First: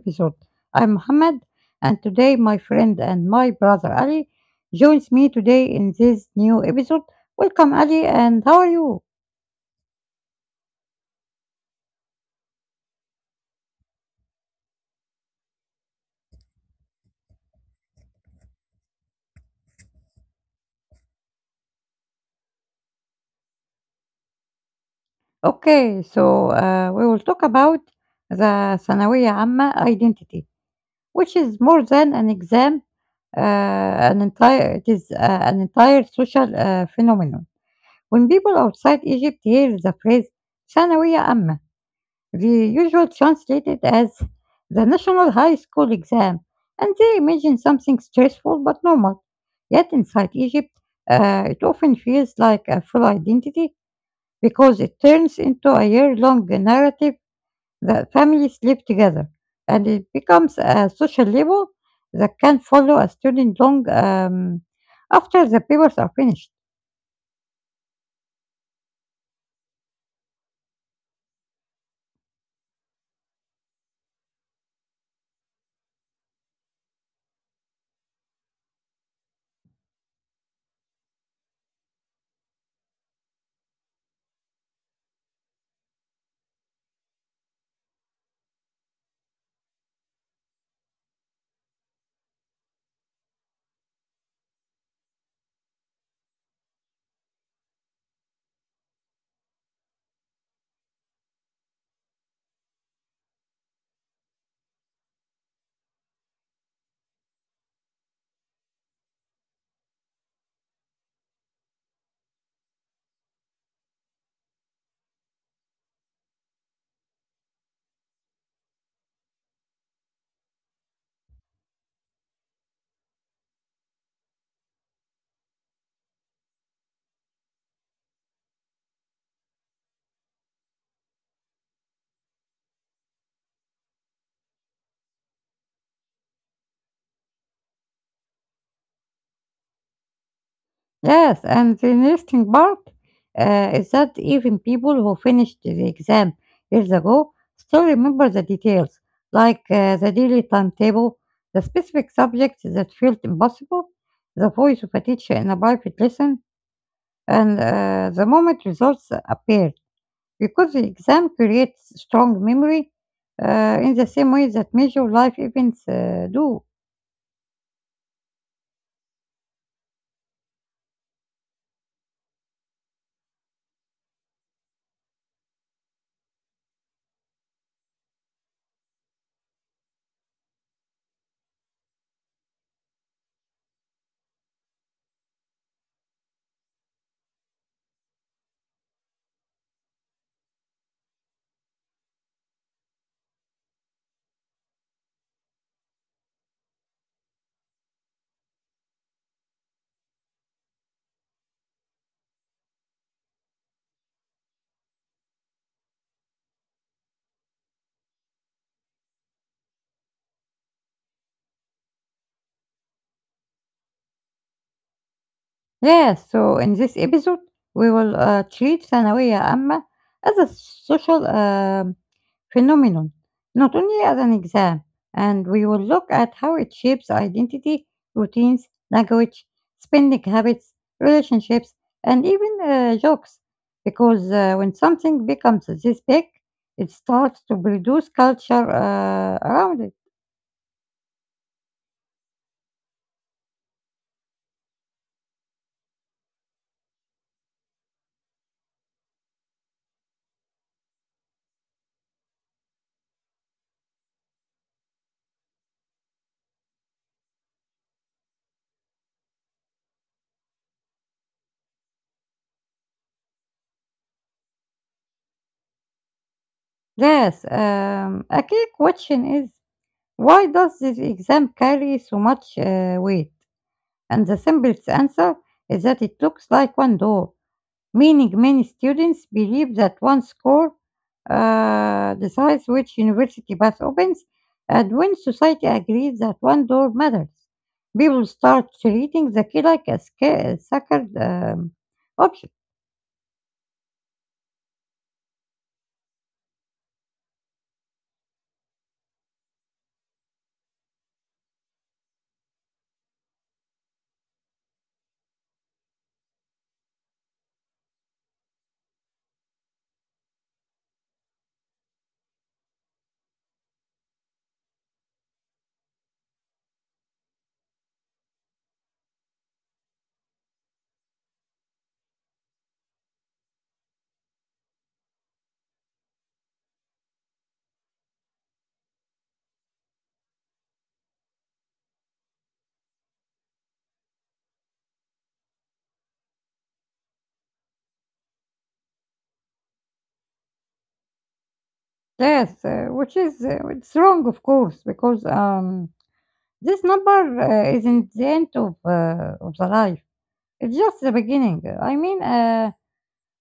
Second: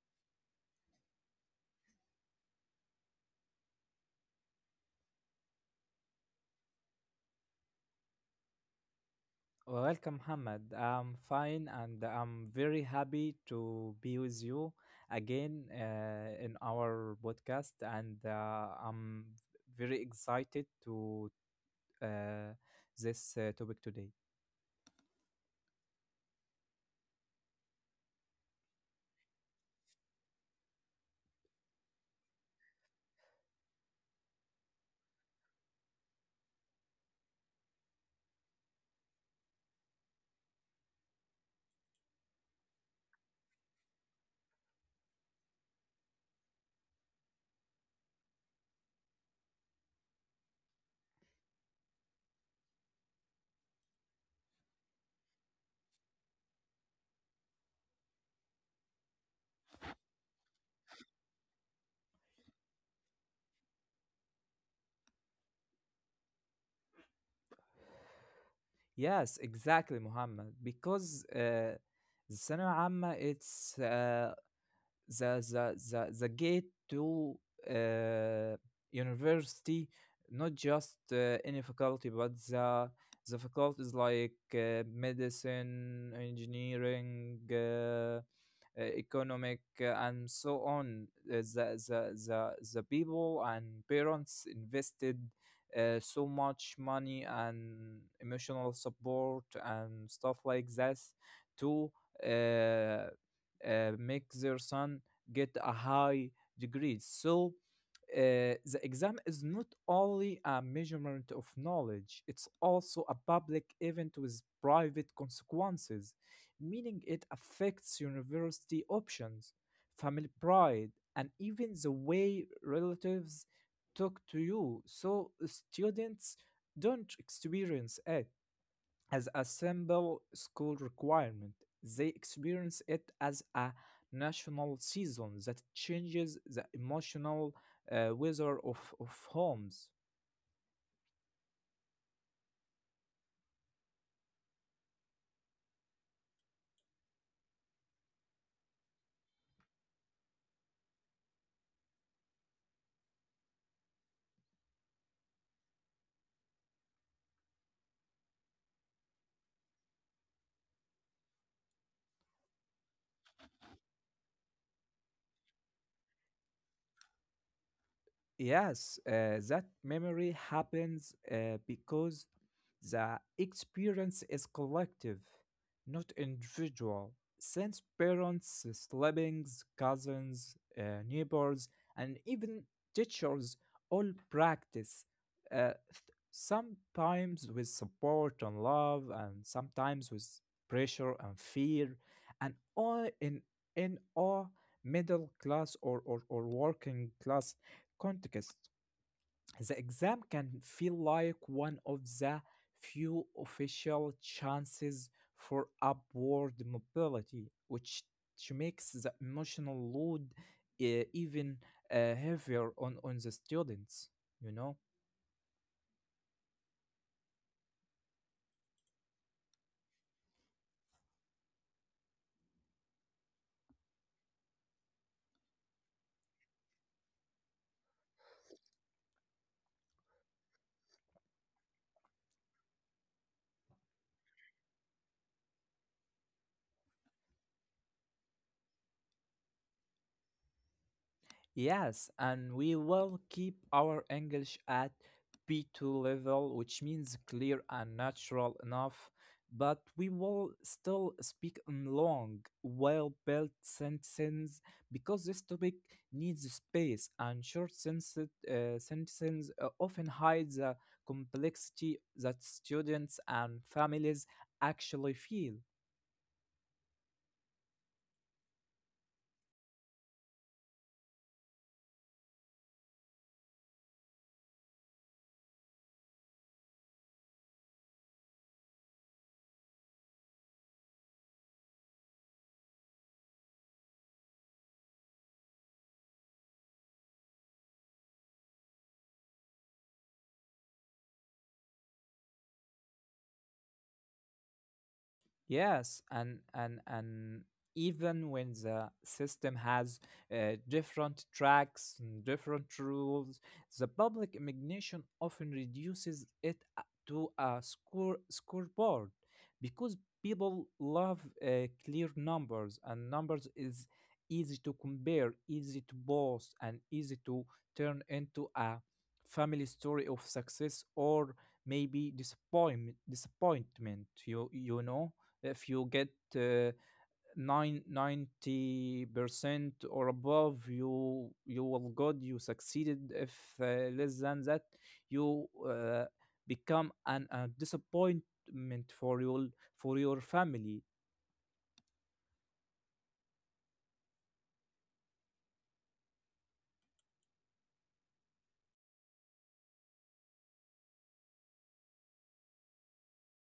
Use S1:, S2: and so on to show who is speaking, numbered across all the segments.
S1: episode. I'm Mohammed, and today my friend and my brother Ali joins me today in this new episode. Welcome, Ali, and how are you?
S2: Welcome, Mohammed. I'm fine and I'm very happy to be with you again in our podcast. And I'm very excited to uh, this topic today.
S1: Okay, so we will talk about the ثانوية عامة identity, which is more than an exam, an entire social phenomenon. When people outside Egypt hear the phrase ثانوية عامة, the usual translated as the National High School Exam, and they imagine something stressful but normal. Yet inside Egypt, it often feels like a full identity because it turns into a year long narrative that families live together, and it becomes a social label that can follow a student long after the papers are finished.
S2: Yes, exactly, Mohammed. Because the ثانوية عامة it's the the gate to uh, university, not just any faculty, but the faculties like medicine, engineering, economic, and so on. The people and parents invested. So much money and emotional support and stuff like this to uh, make their son get a high degree. So the exam is not only a measurement of knowledge, it's also a public event with private consequences, meaning it affects university options, family pride, and even the way relatives talk to you. So students don't experience it as a simple school requirement. They experience it as a national season that changes the emotional weather of homes.
S1: Yes, and the interesting part is that even people who finished the exam years ago still remember the details, like the daily timetable, the specific subjects that felt impossible, the voice of a teacher in a private lesson, and the moment results appeared. Because the exam creates strong memory in the same way that major life events do.
S2: Yes, that memory happens because the experience is collective, not individual. Since parents, siblings, cousins, neighbors, and even teachers all practice, uh, th- sometimes with support and love, and sometimes with pressure and fear, and all in all middle class or working class context, the exam can feel like one of the few official chances for upward mobility, which makes the emotional load even heavier on the students, you know?
S1: Yeah, so in this episode, we will treat ثانوية عامة as a social phenomenon, not only as an exam, and we will look at how it shapes identity, routines, language, spending habits, relationships, and even jokes. Because when something becomes this big, it starts to produce culture around it.
S2: Yes, and we will keep our English at B2 level, which means clear and natural enough, but we will still speak in long, well built sentences because this topic needs space, and short sentences often hide the complexity that students and families actually feel.
S1: Yes, a key question is, why does this exam carry so much weight? And the simplest answer is that it looks like one door, meaning many students believe that one score decides which university path opens, and when society agrees that one door matters, people start treating the key like a sacred option.
S2: Yes, and even when the system has different tracks and different rules, the public imagination often reduces to a scoreboard because people love clear numbers, and numbers is easy to compare, easy to boast, and easy to turn into a family story of success or maybe disappointment. You know, if you get uh, 90% or above, you will good, you succeeded. If less than that, you become a disappointment for your family.
S1: Yes, which is it's wrong, of course, because this number isn't the end of the life. It's just the beginning. I mean,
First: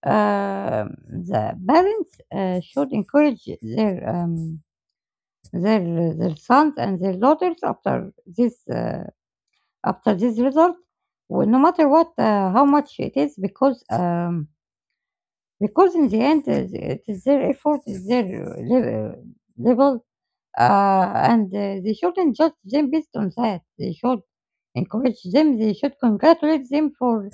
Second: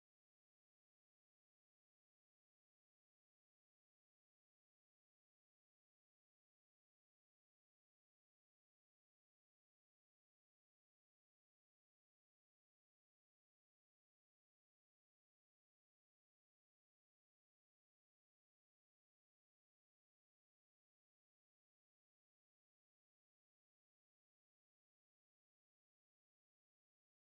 S1: uh, the parents should encourage their their their sons and their daughters after this result, no matter what how much it is, because in the end it is their effort, is their level, level and they shouldn't judge them based on that. They should encourage them. They should congratulate them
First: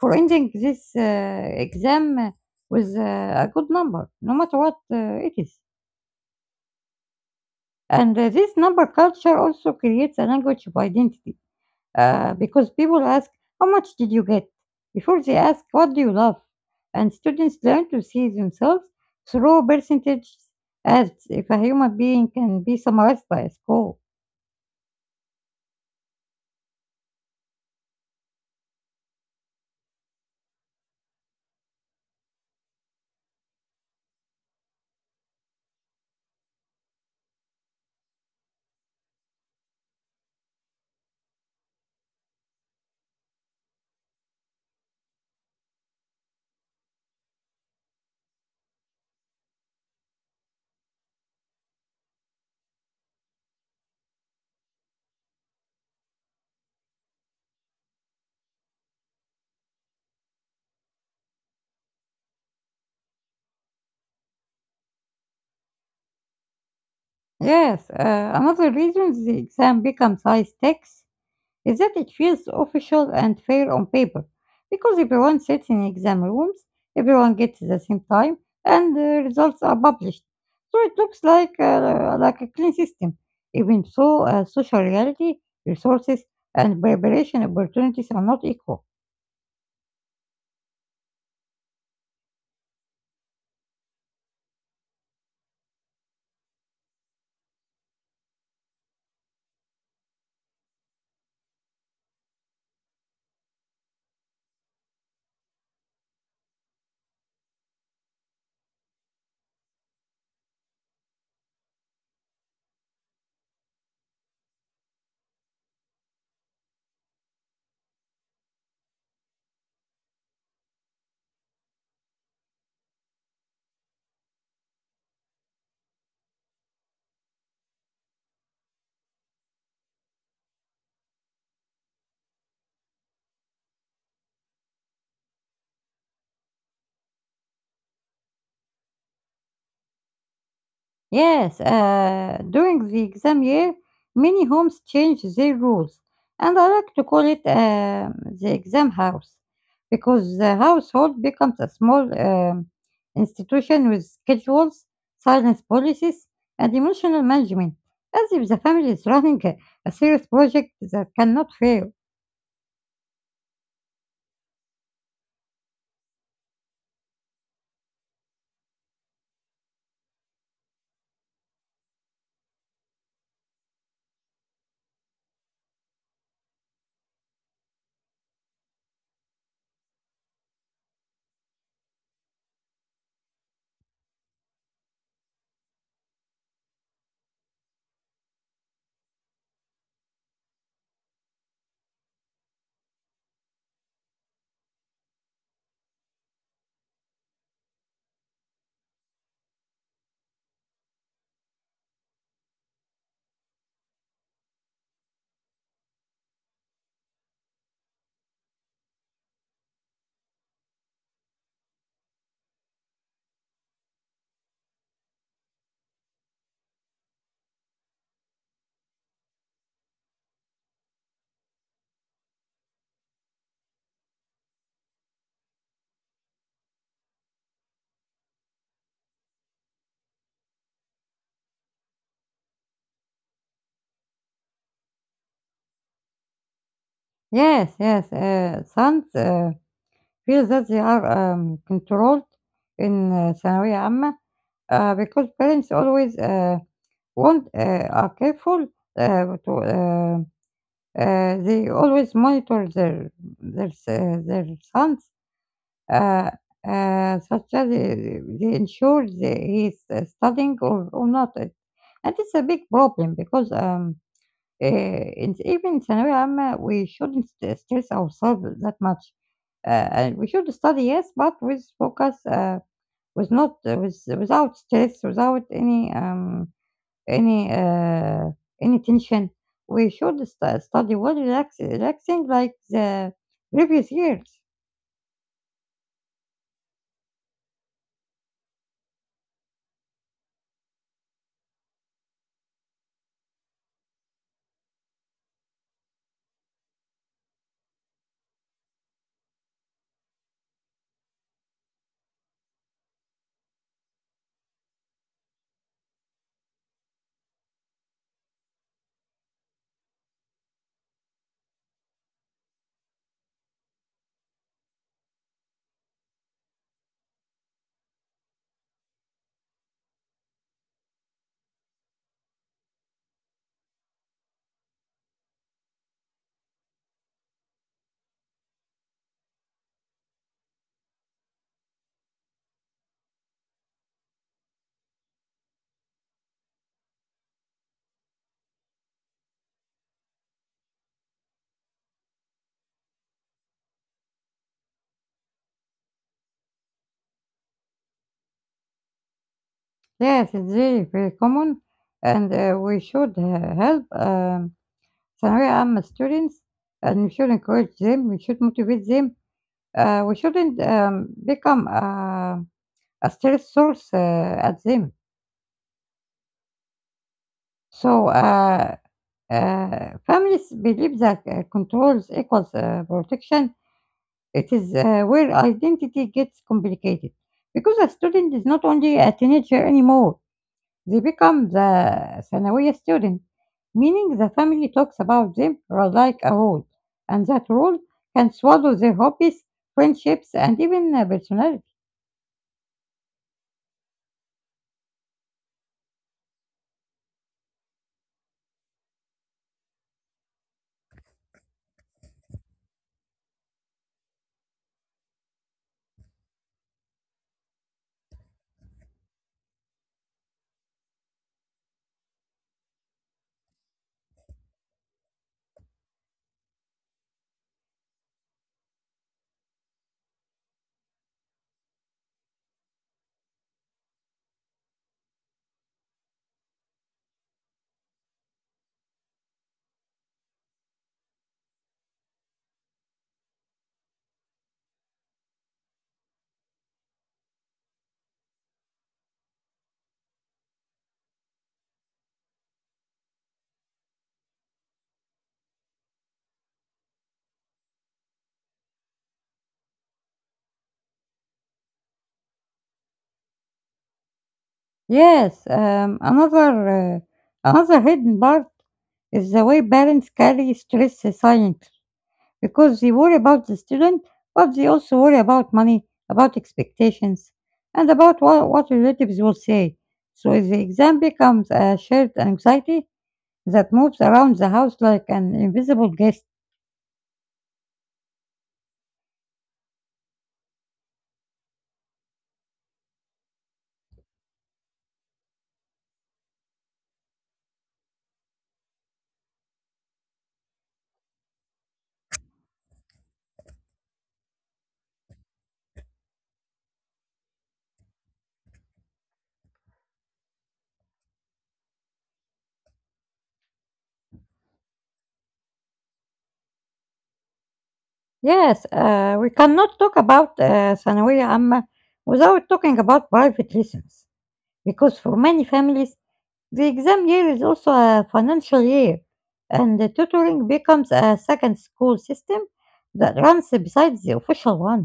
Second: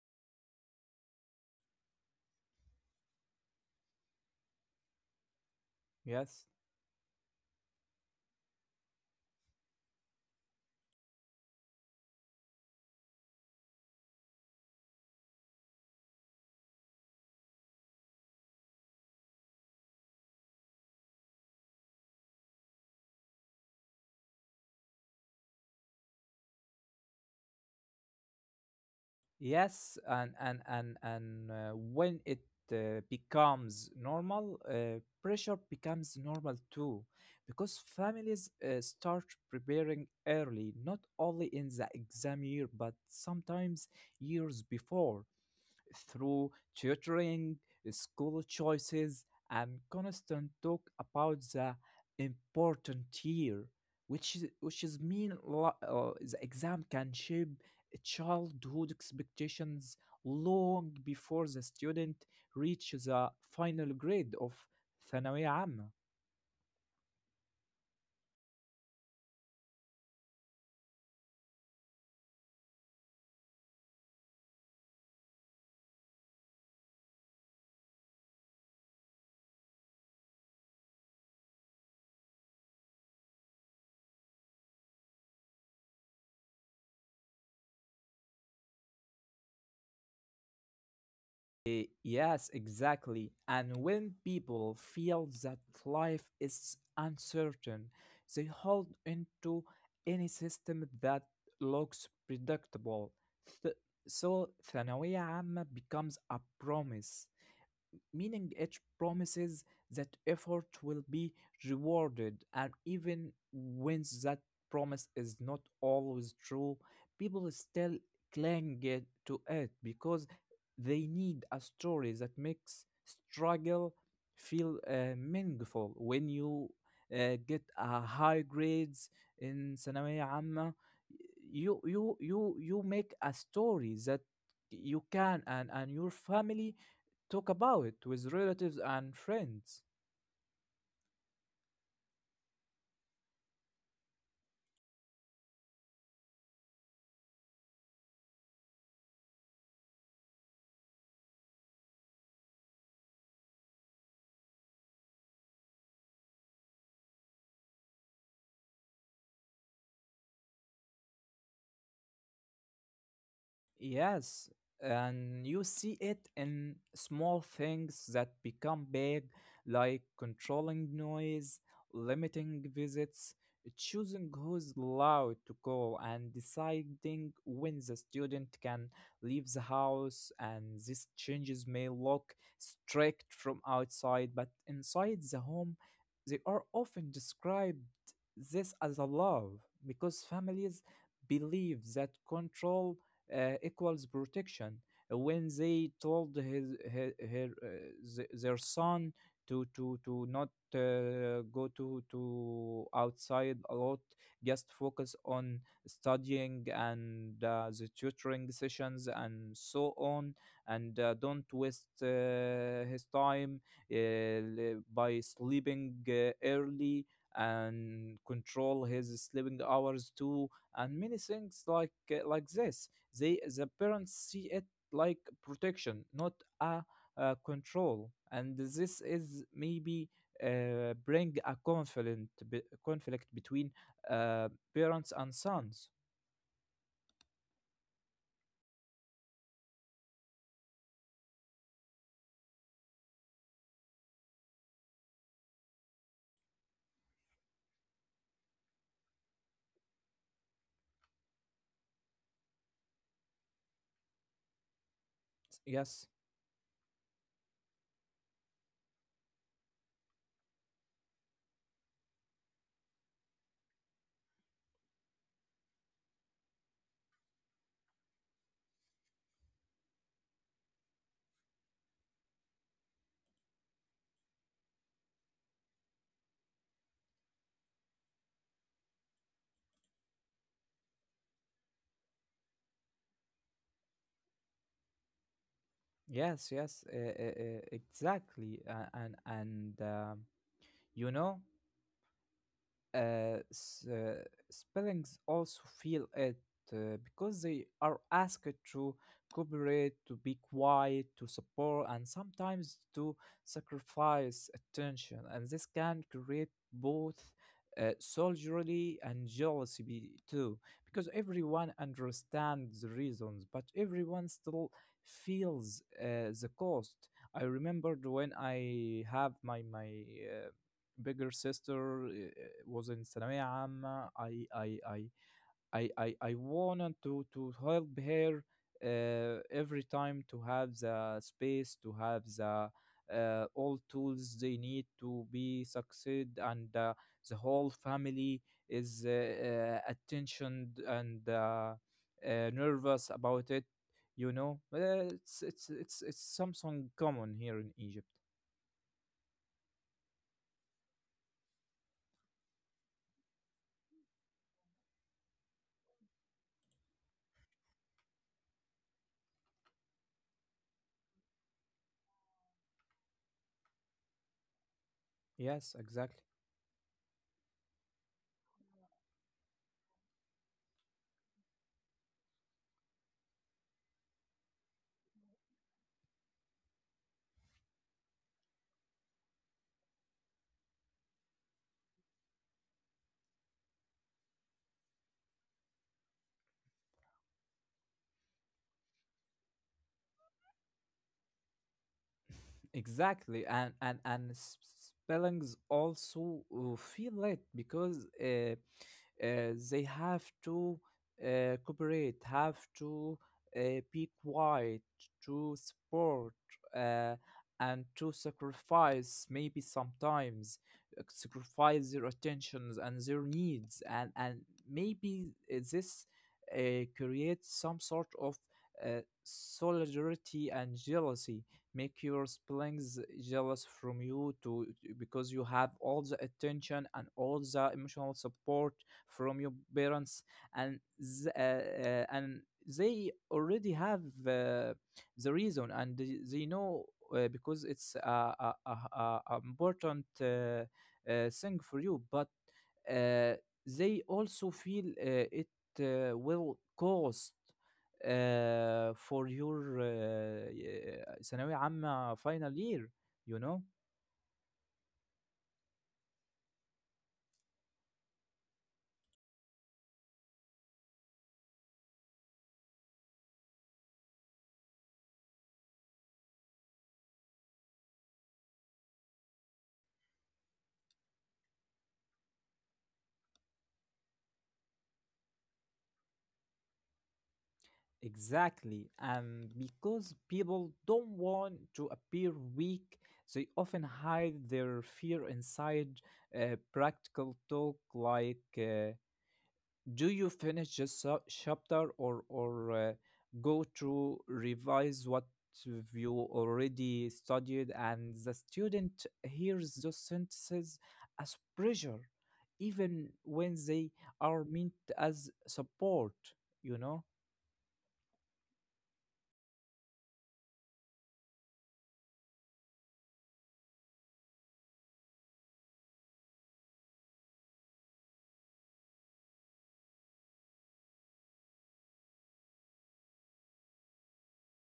S1: for ending this exam with a good number, no matter what it is.
S2: Yes.
S1: And this number culture also creates a language of identity because people ask, how much did you get? Before they ask, what do you love? And students learn to see themselves through percentages as if a human being can be summarized by a score.
S2: Yes, and when it becomes normal, pressure becomes normal too, because families start preparing early, not only in the exam year, but sometimes years before through tutoring, school choices, and constant talk about the important year, which is the exam can shape childhood expectations long before the student reaches the final grade of ثانوية عامة.
S1: Yes, another reason the exam becomes high stakes is that it feels official and fair on paper because everyone sits in exam rooms, everyone gets the same time, and the results are published. So it looks like a clean system. Even so, social reality, resources, and preparation opportunities are not equal.
S2: Yes, exactly. And when people feel that life is uncertain, they hold into any system that looks predictable. Th- so, ثانوية عامة becomes a promise, meaning it promises that effort will be rewarded, and even when that promise is not always true, people still cling it to it because they need a story that makes struggle feel meaningful. When you get a high grades in ثانوية عامة, you make a story that you can and your family talk about it with relatives and friends.
S1: Yes, during the exam year, many homes change their rules, and I like to call it the exam house because the household becomes a small institution with schedules, silence policies, and emotional management, as if the family is running a serious project that cannot fail.
S2: Yes, and you see it in small things that become big, like controlling noise, limiting visits, choosing who's allowed to call, and deciding when the student can leave the house. And these changes may look strict from outside, but inside the home, they are often described this as a love because families believe that control equals protection. When they told her, their son to not go to outside a lot, just focus on studying and the tutoring sessions and so on, and don't waste his time uh, by sleeping early and control his sleeping hours too and many things like this, they, the parents, see it like protection, not a, control, and this is maybe bring a conflict between uh, parents and sons.
S1: Yes, yes, sons feel that they are controlled in ثانوية عامة because parents always won't, are careful to they always monitor their their sons,
S2: Yes,
S1: uh, such as they ensure that he's studying or not. And it's a big problem because uh, in, even in ثانوية عامة we shouldn't stress ourselves that much. And we should study, yes, but with focus, with without stress, without any uh, any tension. We should study well relaxing like the previous years.
S2: yes, yes, exactly, and you know. uh, s- uh, Spellings also feel it because they are asked to cooperate, to be quiet, to support, and sometimes to sacrifice attention. And this can create both soldierly and jealousy too, because everyone understands the reasons, but everyone still feels the cost. I remembered when I have my uh, bigger sister was in ثانوية عامة. I wanted to help her every time to have the space, to have the all tools they need to be succeed, and the whole family is attention and nervous about it, you know? But it's something common here in Egypt.
S1: Yes, it's really very common, and we should help ثانوية عامة students, and we should encourage them. We should motivate them. We shouldn't become a stress source at them.
S2: Yes, exactly.
S1: So. Families believe that controls equals protection. It is where identity gets complicated because a student is not only a teenager anymore, they become the ثانوية student, meaning the family talks about them like a role, and that role can swallow their hobbies, friendships, and even personality.
S2: Exactly, and spellings also feel it because they have to cooperate, have to uh, be quiet, to support, uh, and to sacrifice, maybe sometimes sacrifice their attentions and their needs, and maybe this creates some sort of solidarity and jealousy, make your siblings jealous from you to, because you have all the attention and all the emotional support from your parents, and and they already have the reason, and they know because it's a, a, a important thing for you, but uh, they also feel it will cost for your ثانوية عامة final year, you know.
S1: Yes, uh, another hidden part is the way parents carry stress silently, because they worry about the student, but they also worry about money, about expectations, and about what relatives will say. So if the exam becomes a shared anxiety that moves around the house like an invisible guest.
S2: Exactly. And because people don't want to appear weak, they often hide their fear inside practical talk like, do you finish this chapter, or go to revise what you already studied? And the student hears those sentences as pressure, even when they are meant as support, you know?
S1: Yes, we cannot talk about ثانوية عامة without talking about private lessons, because for many families, the exam year is also a financial year, and the tutoring becomes a second school system that runs besides the official one.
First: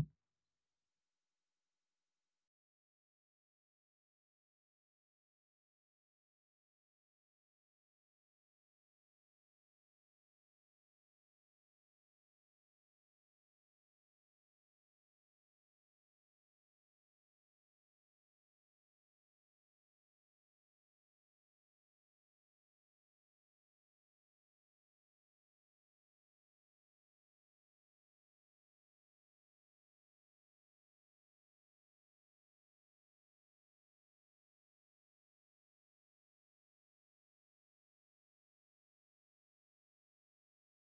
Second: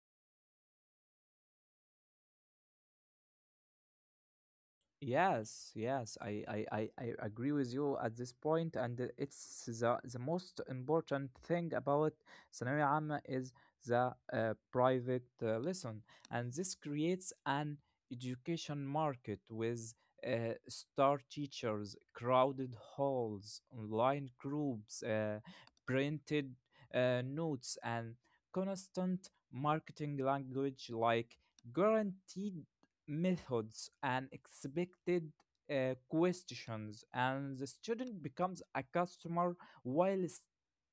S2: Yes, I agree with you at this point, and it's the most important thing about ثانوية عامة is the private lesson, and this creates an education market with star teachers, crowded halls, online groups, printed notes, and constant marketing language like guaranteed methods and expected questions, and the student becomes a customer while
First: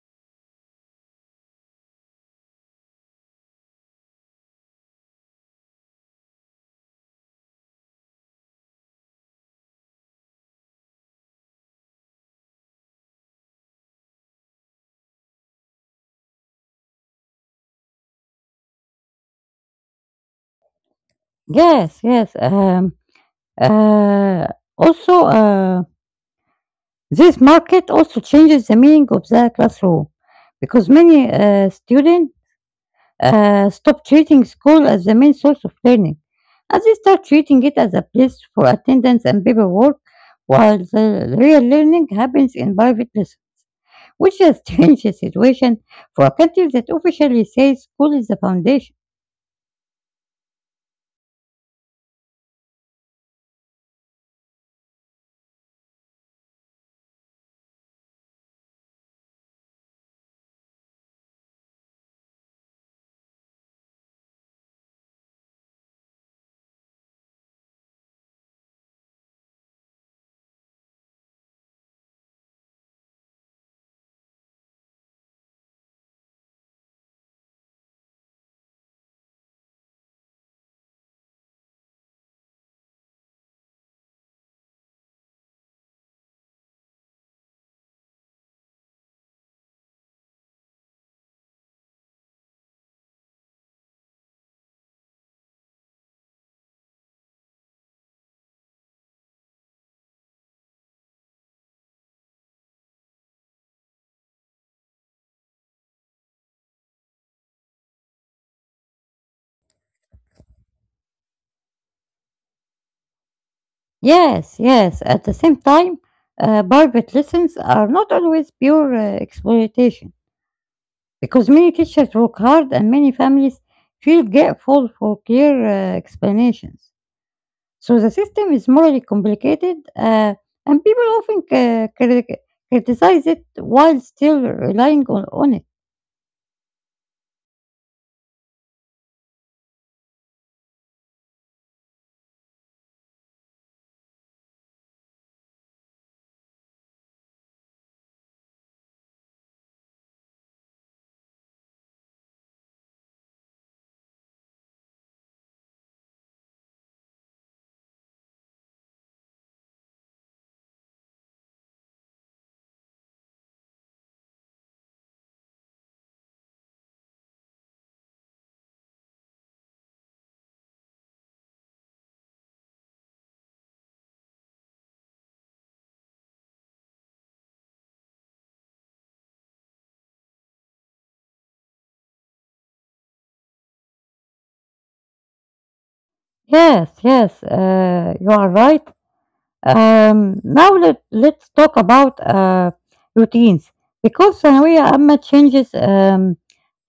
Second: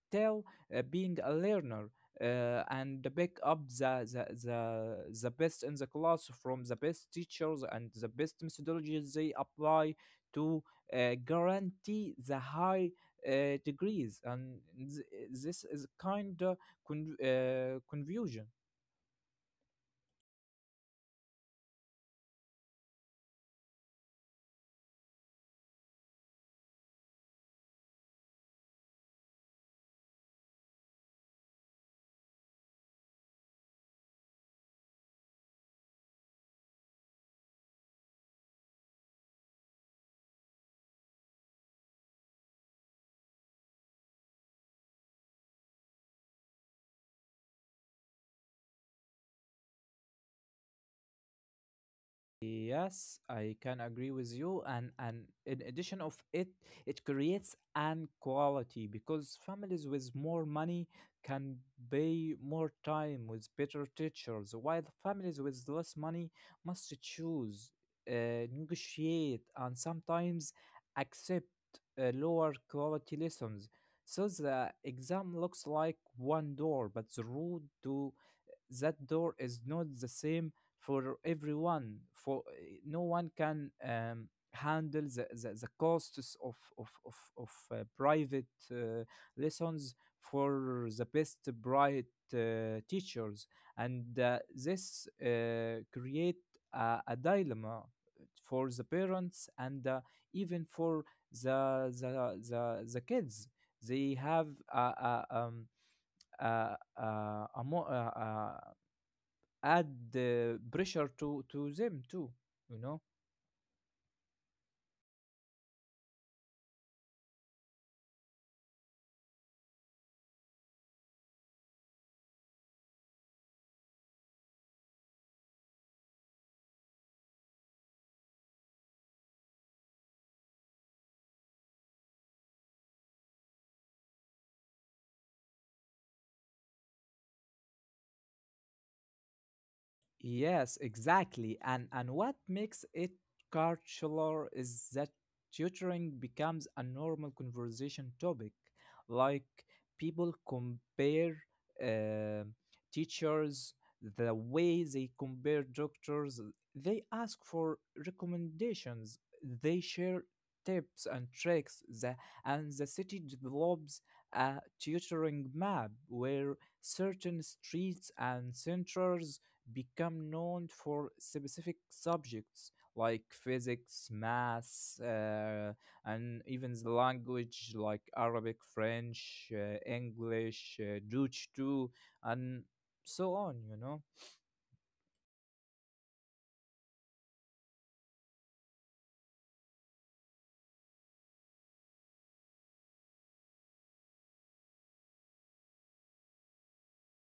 S2: still being a learner. And pick up the the the best in the class from the best teachers and the best methodologies they apply to guarantee the high degrees, and this is kind of confusion.
S1: Yes, yes. Uh, Also, this market also changes the meaning of the classroom because many students stop treating school as the main source of learning, as they start treating it as a place for attendance and paperwork, while the real learning happens in private lessons, which is a strange situation for a country that officially says school is the foundation.
S2: Yes, I can agree with you. And in addition of it, it creates an quality because families with more money can pay more time with better teachers, while families with less money must choose, negotiate, and sometimes accept lower quality lessons. So the exam looks like one door, but the road to that door is not the same for everyone, for no one can handle the costs of private uh, lessons for the best bright teachers, and this create a dilemma for the parents and even for the kids. They have a, a, a add the pressure to them too, you know.
S1: Yes, yes, at the same time, private lessons are not always pure exploitation, because many teachers work hard and many families feel grateful for clear explanations. So the system is morally complicated, and people often criticize it while still relying on it.
S2: Yes, exactly. And what makes it cultural is that tutoring becomes a normal conversation topic. Like, people compare uh, teachers the way they compare doctors. They ask for recommendations. They share tips and tricks. And the city develops a tutoring map where certain streets and centers become known for specific subjects like physics, math, and even the language like Arabic, French, English, Dutch too, and so on, you know.
S1: Yes, yes, you are right. Now let's talk about routines because ثانوية عامة changes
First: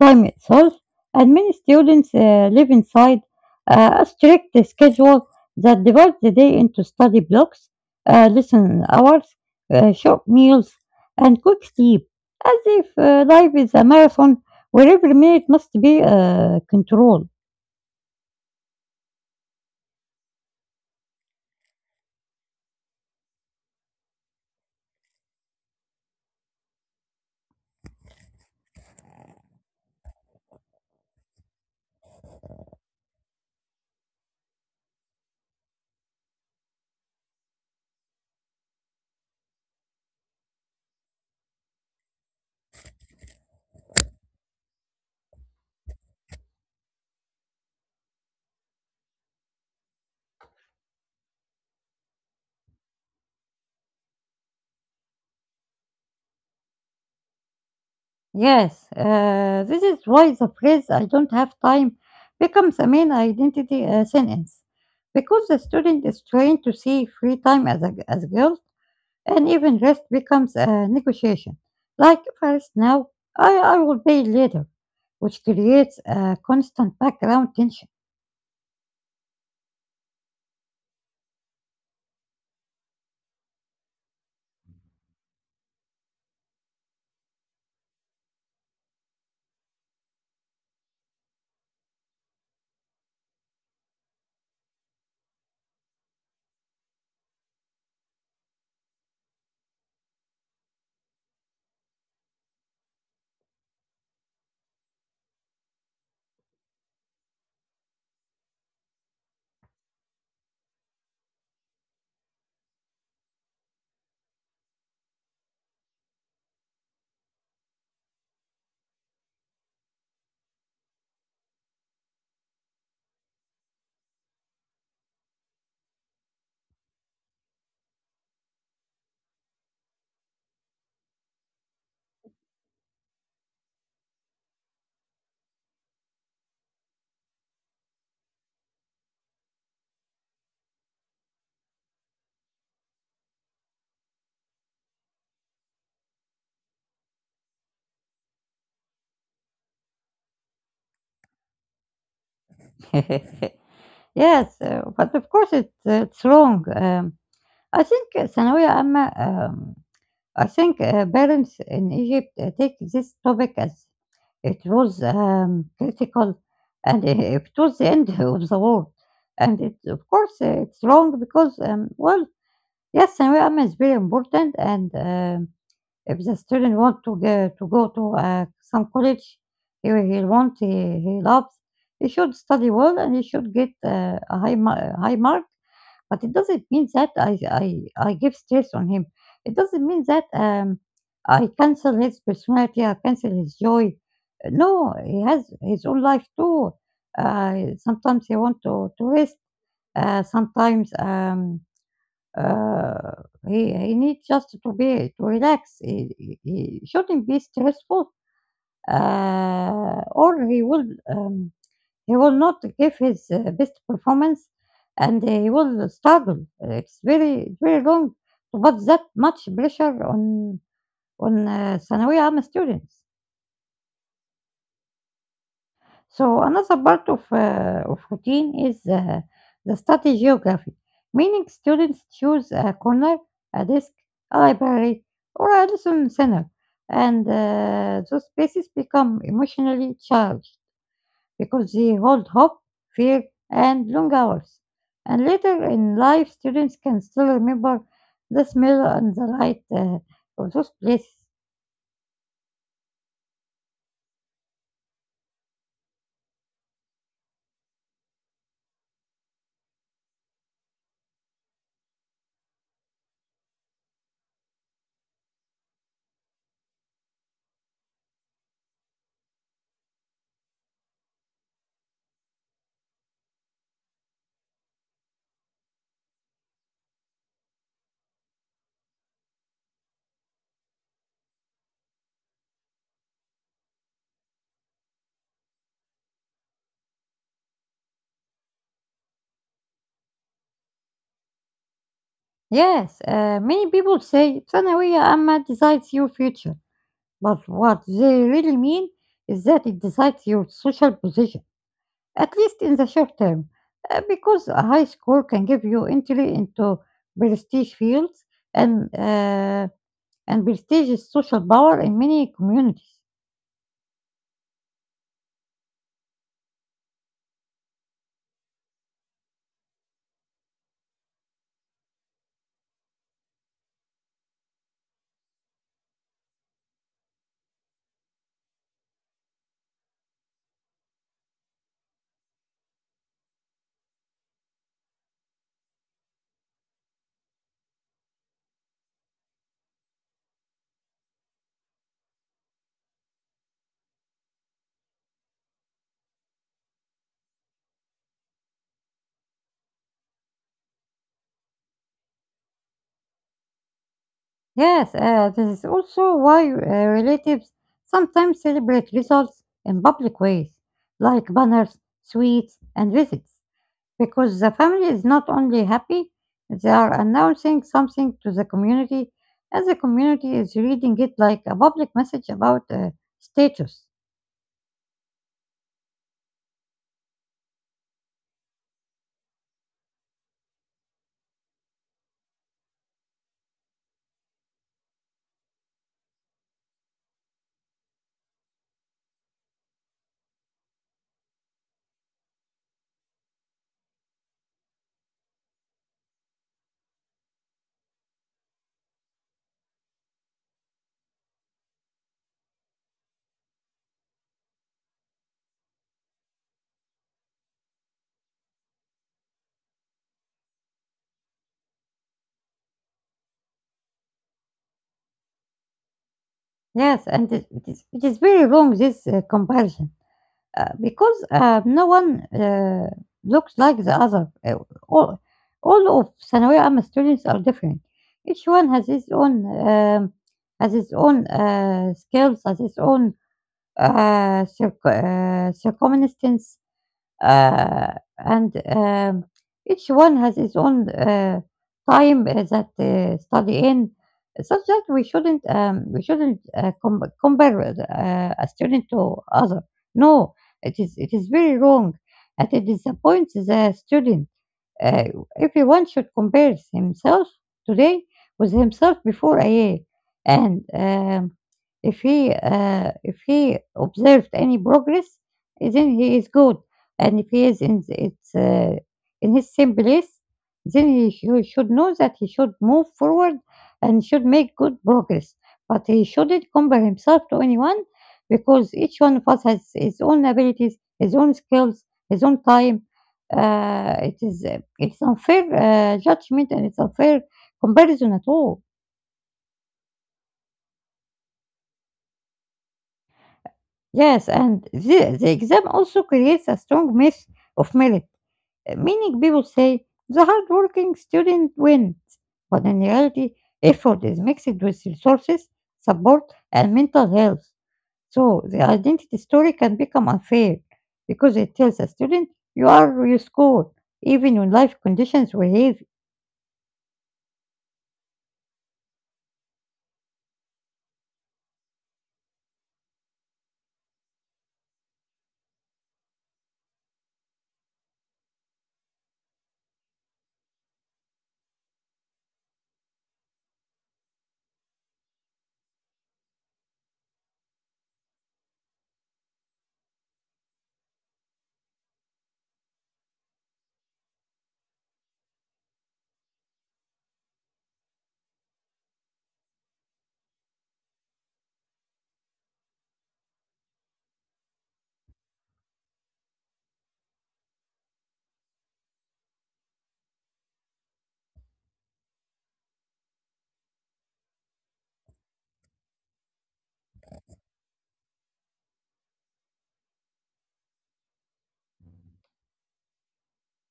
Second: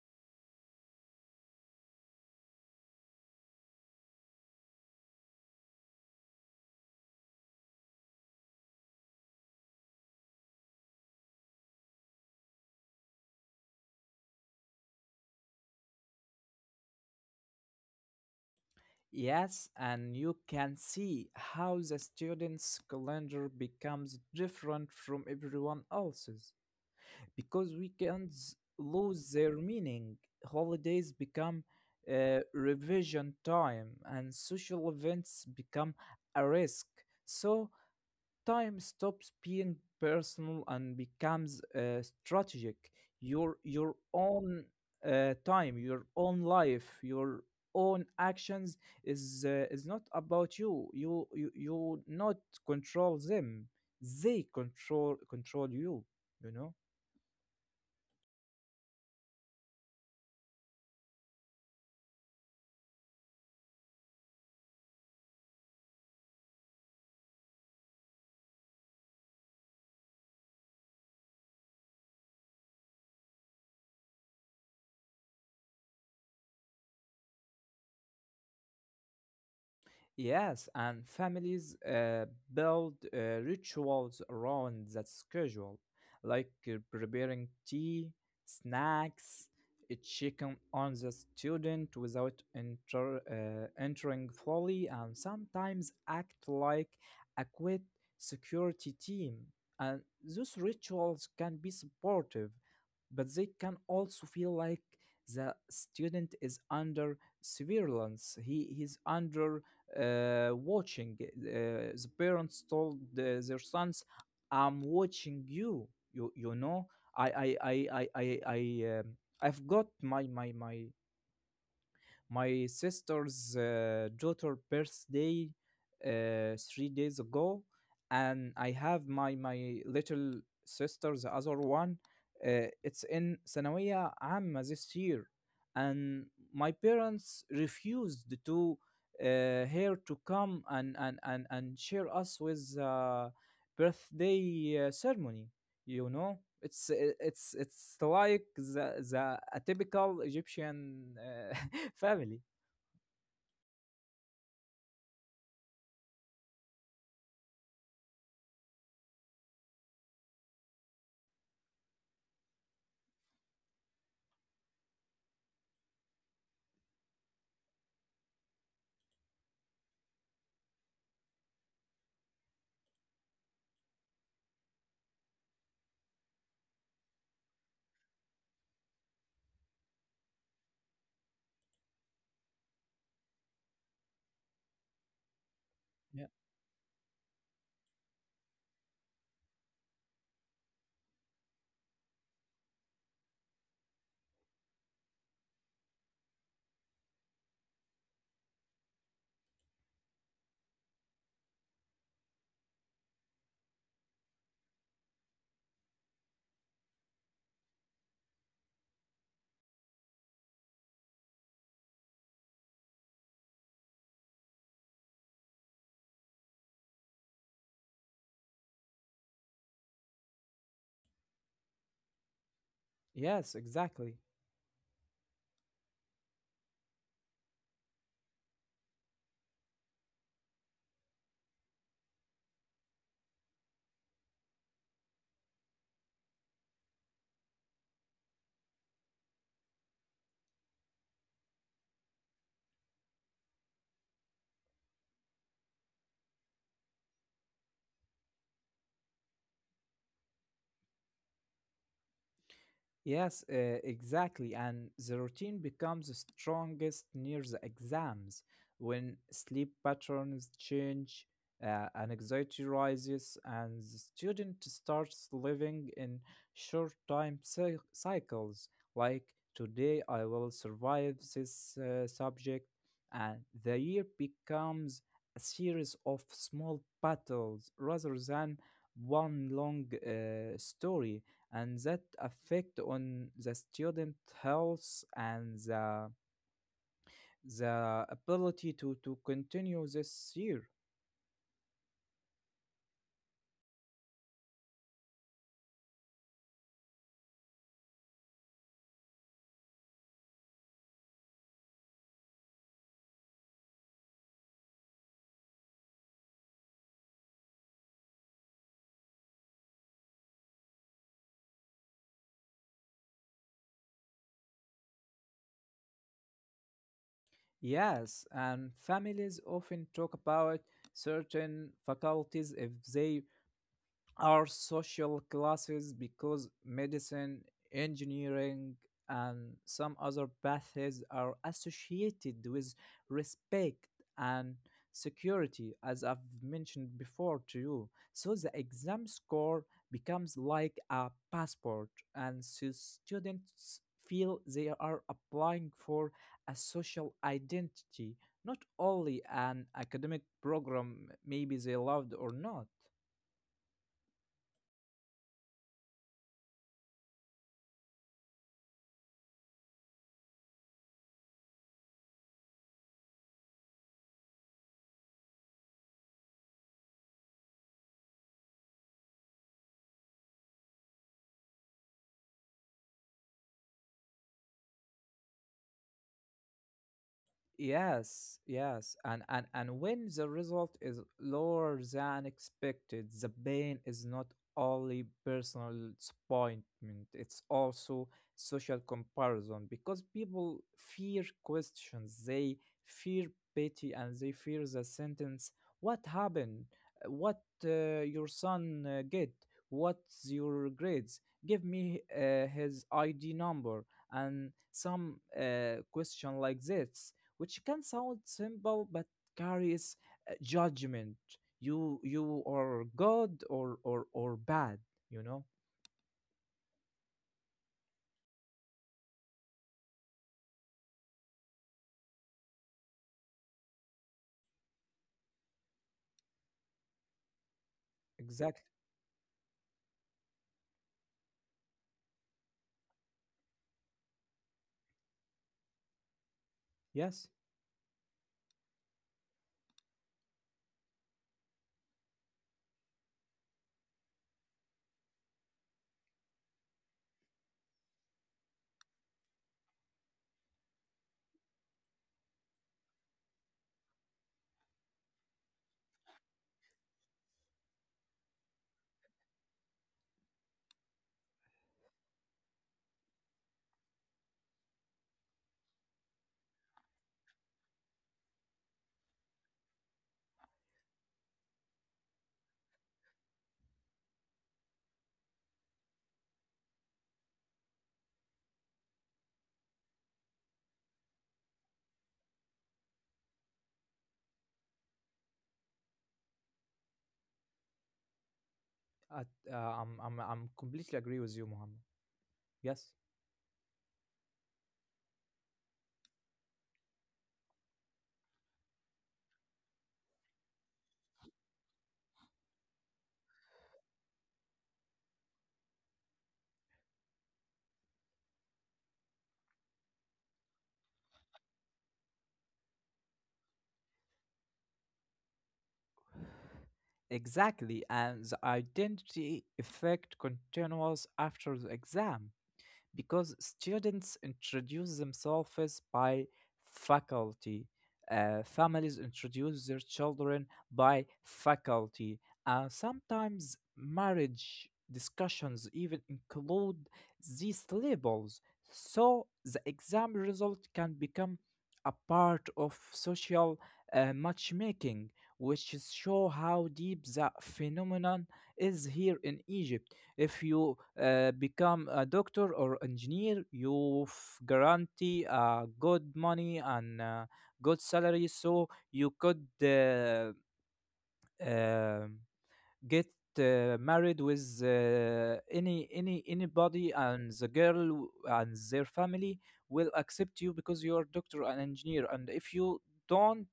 S1: time itself, and many students live inside a strict schedule that divides the day into study blocks, lesson hours, short meals, and quick sleep as if life is a marathon where every minute must be controlled.
S2: Yes, and you can see how the student's calendar becomes different from everyone else's, because weekends lose their meaning. Holidays become revision time, and social events become a risk. So time stops being personal and becomes strategic. Your own time, your own life, your own actions is not about you. You not control them. They control you. You know.
S1: Yes, this is why the phrase "I don't have time" becomes a main identity sentence because the student is trained to see free time as, as guilt, and even rest becomes a negotiation. Like first now, I will pay later, which creates a constant background tension.
S2: Yes, and families build rituals around that schedule, like preparing tea, snacks, checking on the student without entering fully, and sometimes act like a quick security team. And those rituals can be supportive, but they can also feel like the student is under surveillance. He is under watching. The parents told the, their sons, "I'm watching you." You know, I I I I I I um, I've got my sister's daughter birthday 3 days ago, and I have my little sister, the other one. It's in ثانوية عامة this year, and my parents refused to her to come and share us with birthday ceremony. You know, it's it's like the a typical Egyptian. Family.
S1: Yes, but of course it's wrong. I think Sanawia Amma, I think parents in Egypt take this topic as it was critical, and it was the end of the world. And it, of course, it's wrong because, well, yes, ثانوية عامة is very important. And if the student want to go to go to some college, he, loves, he should study well and he should get high mark, but it
S2: Yeah.
S1: doesn't mean that I give stress on him. It doesn't mean that I cancel his personality, I cancel his joy. No, he has his own life too. Sometimes he want to rest. Sometimes uh, he needs just to relax. He he shouldn't be stressful, or he will. Um, he will not give his best performance, and he will struggle. It's very very wrong to put that much pressure on ثانوية عامة students.
S2: Yes, exactly.
S1: So another part of routine is the study geography, meaning students choose a corner, a desk, a library, or a lesson center, and those spaces become emotionally charged, because they hold hope, fear, and long hours. And later in life, students can still remember the smell and the light of those places.
S2: Yes, exactly. And the routine becomes strongest near the exams when sleep patterns change, and anxiety rises, and the student starts living in cycles, like today I will survive this subject, and the year becomes a series of small battles rather than one long story, and that affect on the student health and the ability to continue this year.
S1: Yes, many people say ثانوية عامة decides your future, but what they really mean is that it decides your social position, at least in the short term, because a high score can give you entry into prestige fields and uh, and prestige is social power in many communities.
S2: Yes, and families often talk about certain faculties if they are social classes, because medicine, engineering, and some other paths are associated with respect and security, as I've mentioned before to you. So the exam score becomes like a passport, and so students feel they are applying for a social identity, not only an academic program, maybe they loved or not.
S1: Yes, this is also why relatives sometimes celebrate results in public ways, like banners, sweets, and visits, because the family is not only happy, they are announcing something to the community, and the community is reading it like a public message about status.
S2: Yes, and when the result is lower than expected, the pain is not only personal disappointment; it's also social comparison, because people fear questions, they fear pity, and they fear the sentence: "What happened? What your son get? What's your grades? Give me his ID number." And some question like this, which can sound simple but carries judgment. You are good or bad. You know
S1: Yes, and it is very wrong, this comparison. Because no one looks like the other. All, all of ثانوية عامة students are different. Each one
S2: exactly.
S1: has his own skills, has his own circumstance,
S2: Yes.
S1: uh, and each one has its own time that study in, such that we shouldn't compare a student to other. No, it is very wrong, and it disappoints the student. Uh, Everyone should compare himself today with himself before a year. And if he if he observed any progress, then he is good. And if he is in the- it's in his same place, then he should know that he should move forward and should make good progress. But he shouldn't compare himself to anyone because each one of us has his own abilities, his own skills, his own time, it is it's unfair judgment and it's unfair comparison at all.
S2: At, uh, I'm completely agree with you, Muhammad. Yes,
S1: Yes, and the exam also creates a strong myth of merit, meaning people say the hardworking student wins, but in reality, effort is mixed with resources, support, and mental health. So the identity story can become unfair because it tells a student you are you score even when life conditions were heavy.
S2: exactly. And the identity effect continues after the exam, because students introduce themselves by faculty, families introduce their children by faculty, and sometimes marriage discussions even include these labels. So the exam result can become a part of social matchmaking, which is show how deep the phenomenon is here in Egypt. If you become a doctor or engineer, you guarantee good money and good salary, so you could um, get married with uh, anybody, and the girl and their family will accept you because you're doctor and engineer. And if you don't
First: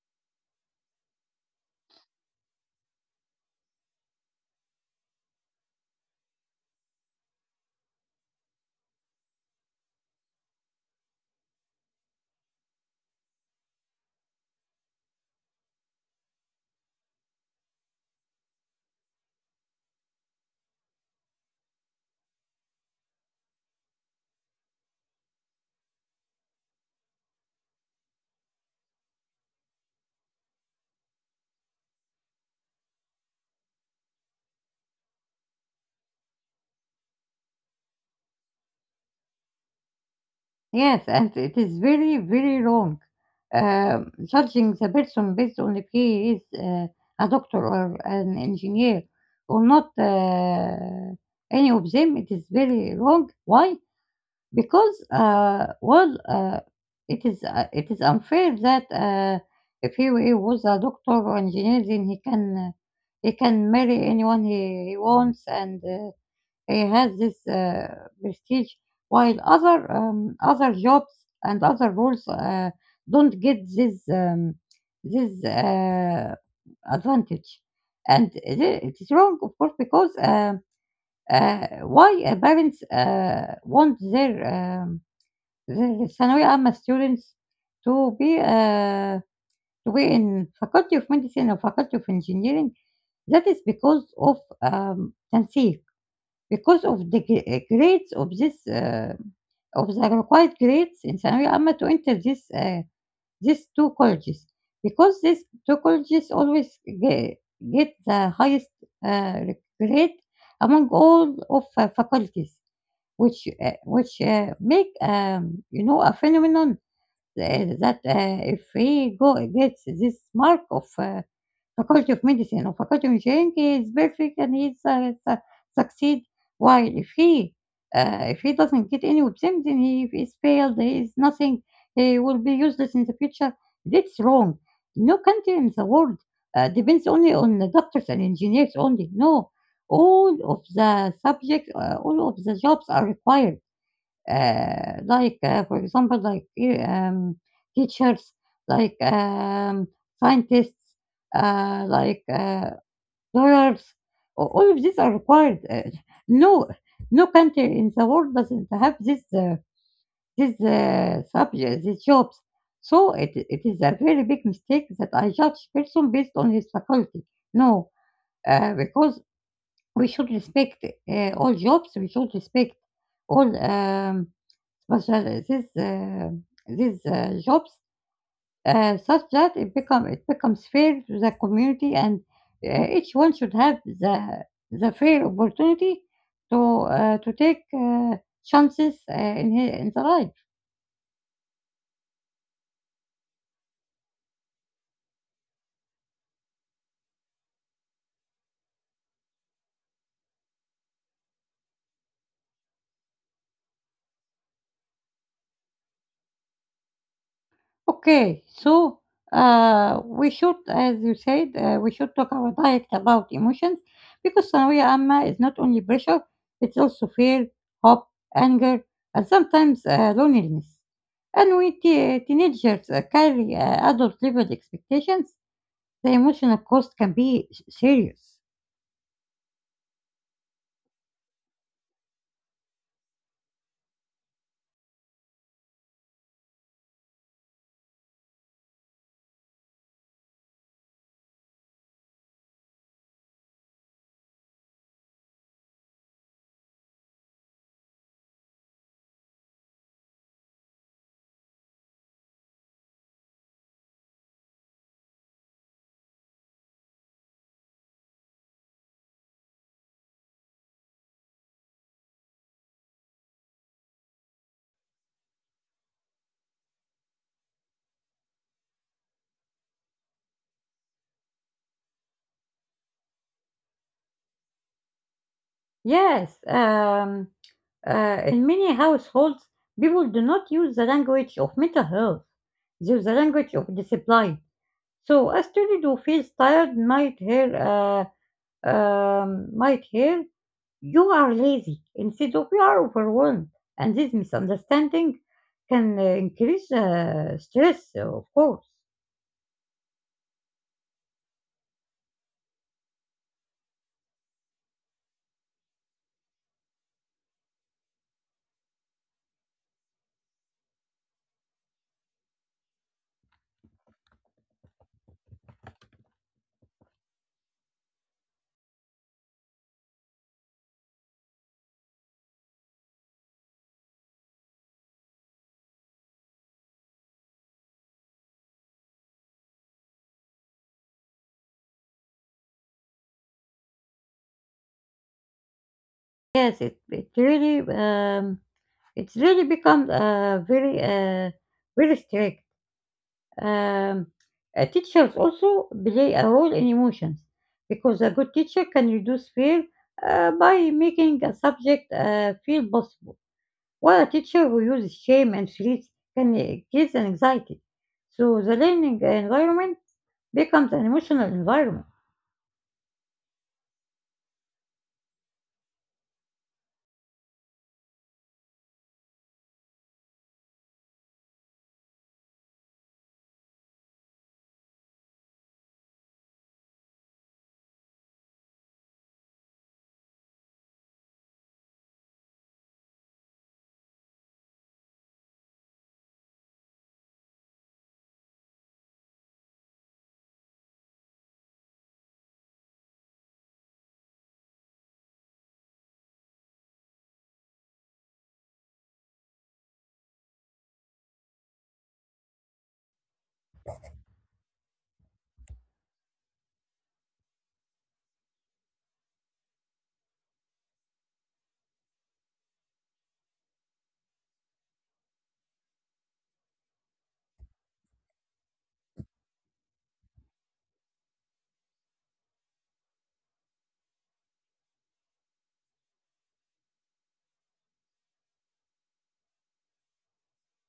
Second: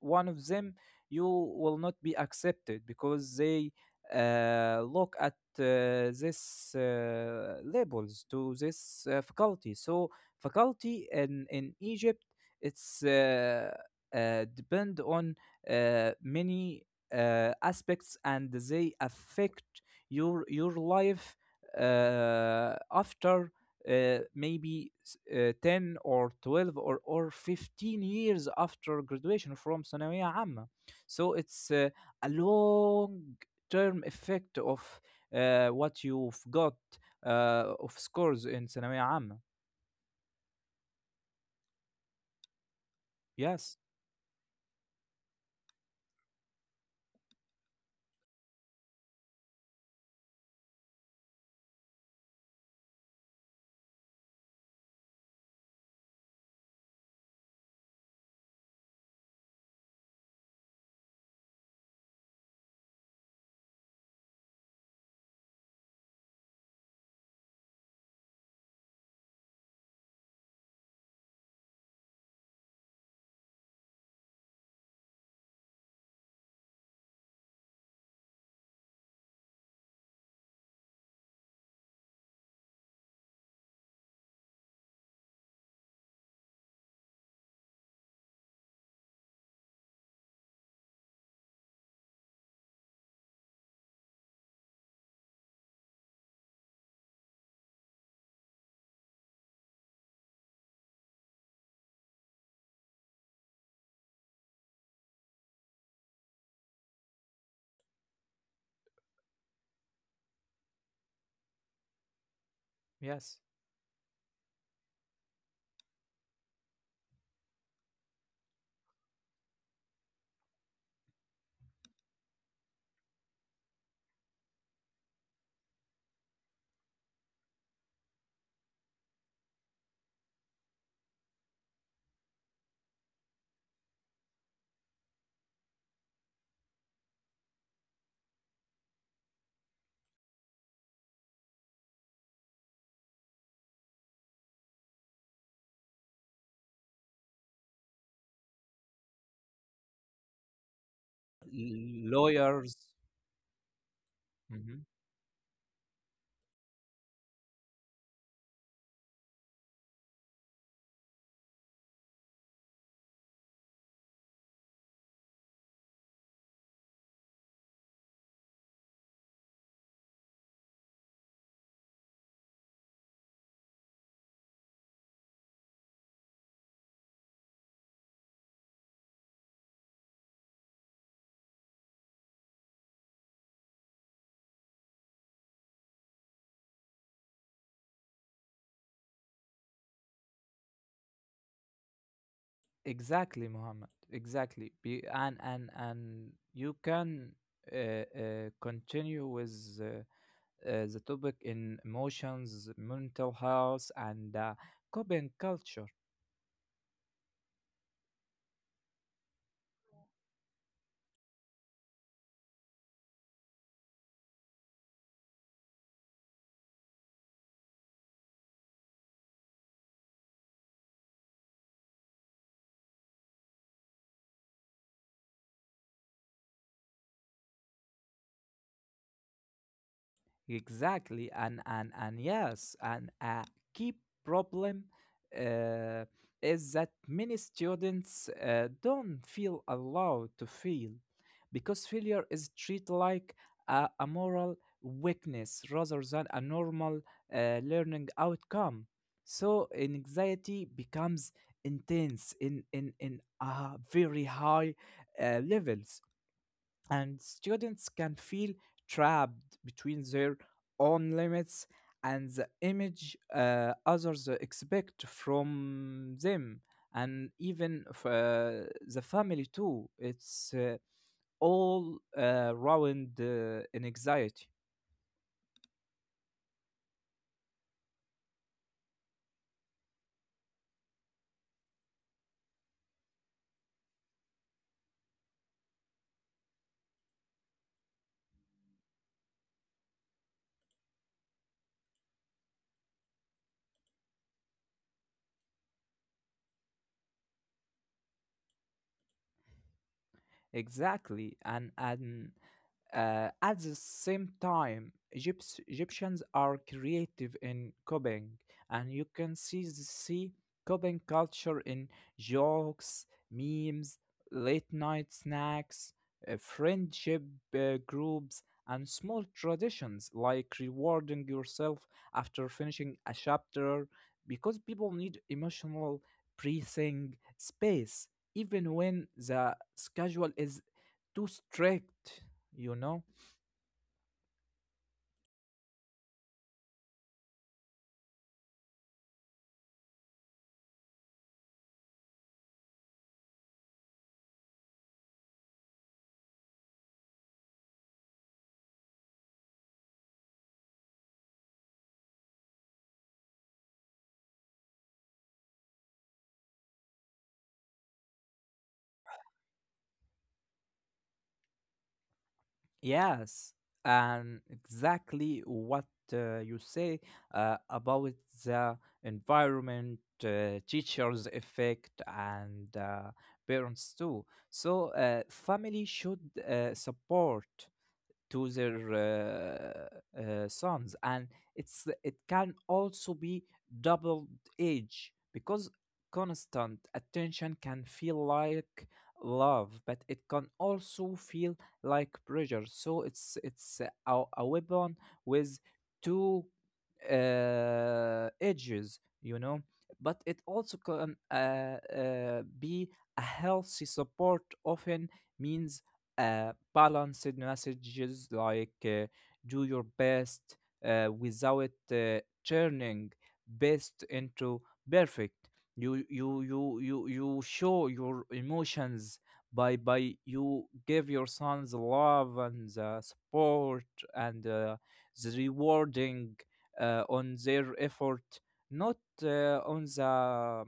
S2: one of them, you will not be accepted because they look at this labels to this faculty. So faculty in Egypt, it's depend on many aspects, and they affect your life after uh, maybe 10 or 12, or 15 years after graduation from ثانوية عامة. So it's a long term effect of what you've got of scores in ثانوية عامة.
S1: Yes, and it is very, very wrong.
S2: Yes.
S1: Judging the person based on if he is a doctor or an engineer or not, any of them, it is very wrong. Why? Because it is unfair that if he was a doctor or engineer, then he can marry anyone he wants. And. It has this prestige, while other jobs and other roles don't get this advantage. And it is wrong, of course, because uh, why parents want their ثانوية عامة students to be uh, to be in faculty of medicine or faculty of engineering. That is because of تنسيق, because of the gr grades of of the required grades in ثانوية عامة to enter these 2 colleges. Because these 2 colleges always ge get the highest, uh, grade among all of faculties,
S2: Yes,
S1: which, make, you know, a phenomenon that if he go gets this mark of faculty of medicine or faculty of engineering, he is perfect and he is, succeed. While if he doesn't get any of them, then he is failed. He is nothing. He will be useless in the future. That's wrong. No country in the world depends only on the doctors and engineers only. No, all of the subjects, all of the jobs are required like for example, like teachers, like scientists, like
S2: lawyers.
S1: lawyers. All of
S2: Mm-hmm.
S1: these are required. No, no country in the world doesn't have this subject, these jobs. So it is a very big mistake that I judge person based on his faculty. No, because we should respect all jobs. We should respect all. But these jobs, such that it becomes fair to the community, and each one should have the fair opportunity to take chances in the life.
S2: Exactly, Muhammad. Exactly. Be, and you can uh, uh, continue with uh, the topic in emotions, mental health, and coping culture.
S1: Okay, so we should, as you said, we should talk our diet about emotions because ثانوية عامة is not only pressure, it's also fear, hope, anger, and sometimes loneliness. And when teenagers carry adult level expectations, the emotional cost can be serious.
S2: Exactly and yes and a key problem uh, is that many students don't feel allowed to feel, because failure is treated like a moral weakness rather than a normal learning outcome. So anxiety becomes intense in a very high levels, and students can feel trapped between their own limits and the image others expect from them. And even the family too, it's all round in anxiety.
S1: Yes, in many households, people do not use the language of mental health, they use the language of discipline. So a student who feels tired might hear you are lazy instead of you are overwhelmed, and this misunderstanding can increase stress, of course.
S2: Exactly, and at the same time, Egypt, Egyptians are creative in copying, and you can see see copying culture in jokes, memes, late night snacks, friendship groups, and small traditions like rewarding yourself after finishing a chapter, because people need emotional breathing space even when the schedule is too strict, you know?
S1: Yes, it really it's really become very strict. Um, Teachers also play a role in emotions because a good teacher can reduce fear by making a subject feel possible, while a teacher who uses shame and threats can create an anxiety. So the learning environment becomes an emotional environment.
S2: Yes, and exactly what you say about the environment, teachers' effect, and parents too. So, family should support to their sons. And it's it can also be double edged, because constant attention can feel like love, but it can also feel like pressure. So it's a weapon with two edges, you know. But it also can be a healthy support. Often means balanced messages like do your best without turning best into perfect. You show your emotions by you give your sons love and the support, and the rewarding on their effort, not on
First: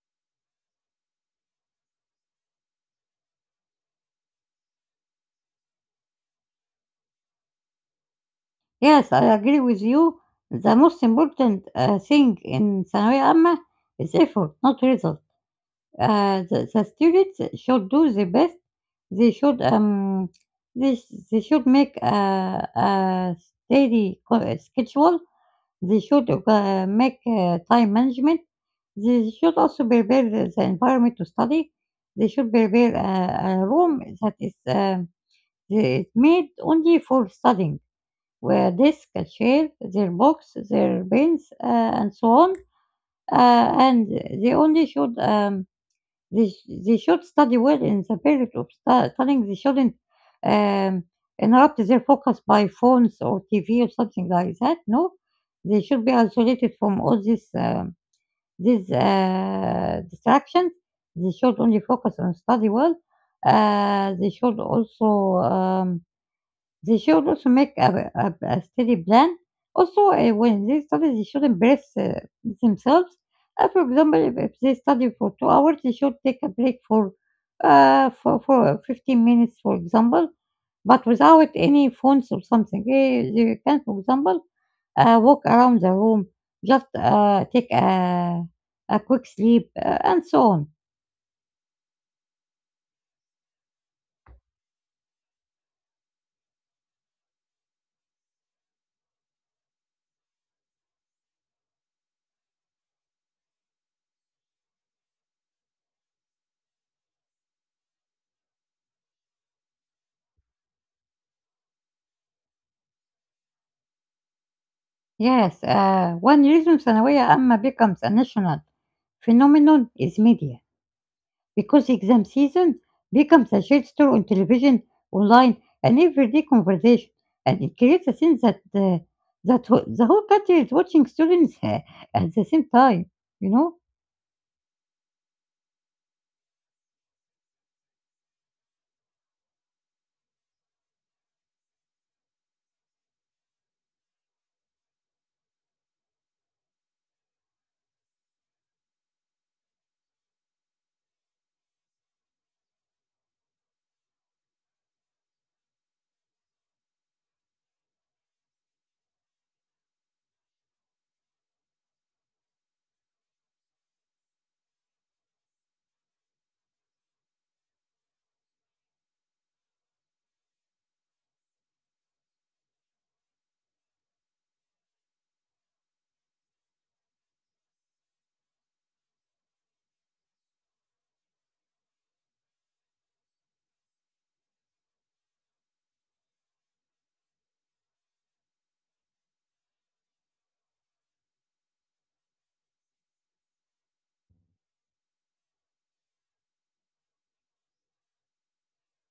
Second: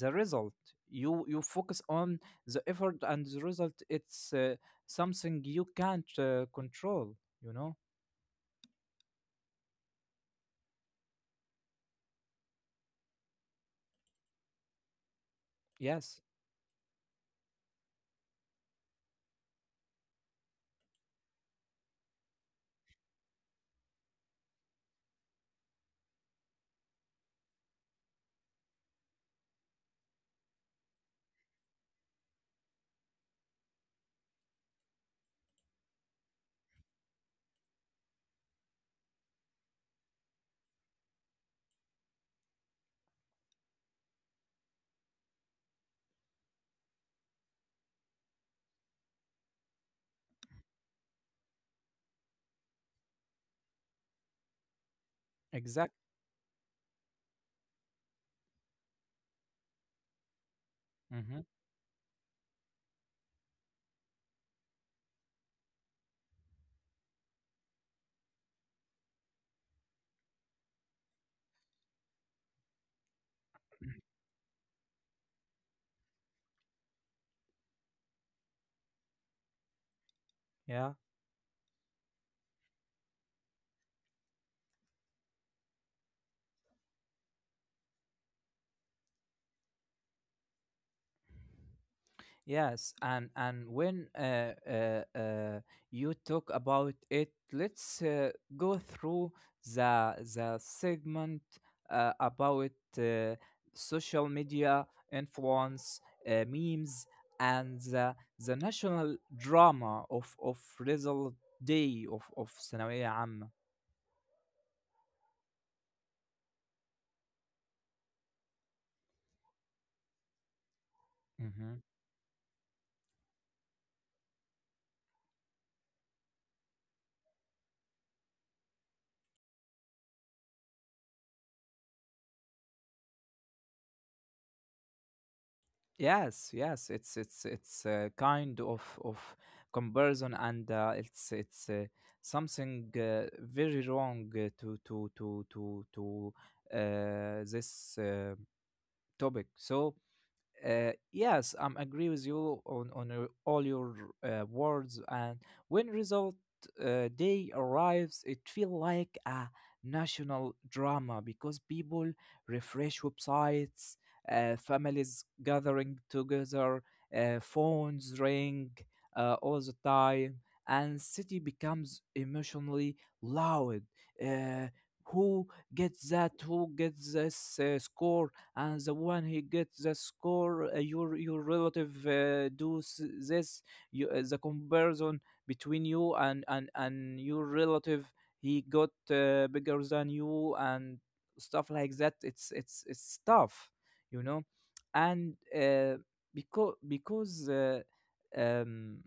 S2: the result. You focus on the effort, and the result it's something you can't control, you know.
S1: Yes, I agree with you. The most important thing in ثانوية عامة is effort, not result.
S2: Yes.
S1: The students should do their best. They should, this they should make a steady co schedule. They should, make, time management. They should also prepare the environment to study. They should prepare a room that is, um, that is made only for studying, where desk, a chair, their books, their pens, and so on. And they only should, they sh they should study well in the period of studying. They shouldn't, um, interrupt their focus by phones or TV or something like that, no. They
S2: Exact.
S1: should be isolated from all these distractions. They
S2: Hmm.
S1: should only focus on study well. They should also, um they should also make a steady plan. Also, when they study, they shouldn't uh, themselves. For example, if they study for 2 hours, they should take a break for for 15 minutes, for example,
S2: Yeah.
S1: but without any phones or something. They can, for example, walk around the room, just take a quick sleep, and so on.
S2: Yes, and when you talk about it, let's go through the segment about uh, social media influence, memes, and the national drama of result day of ثانوية عامة.
S1: Yes, one reason ثانوية عامة becomes a national phenomenon is media, because exam season becomes a shared story on television, online, and everyday conversation, and it creates a sense that that the whole country is watching students at the same time. You know,
S2: Yes, it's it's a kind of comparison, and it's something very wrong uh, to this topic. So yes, I am agree with you on your, all your words. And when result day arrives, it feel like a national drama because people refresh websites, families gathering together, phones ring all the time, and city becomes emotionally loud. Uh, who gets that? Who gets this score? And the one he gets the score, your relative does this. You, the comparison between you and your relative, he got bigger than you and stuff like that. It's tough, you know, and because because. Um,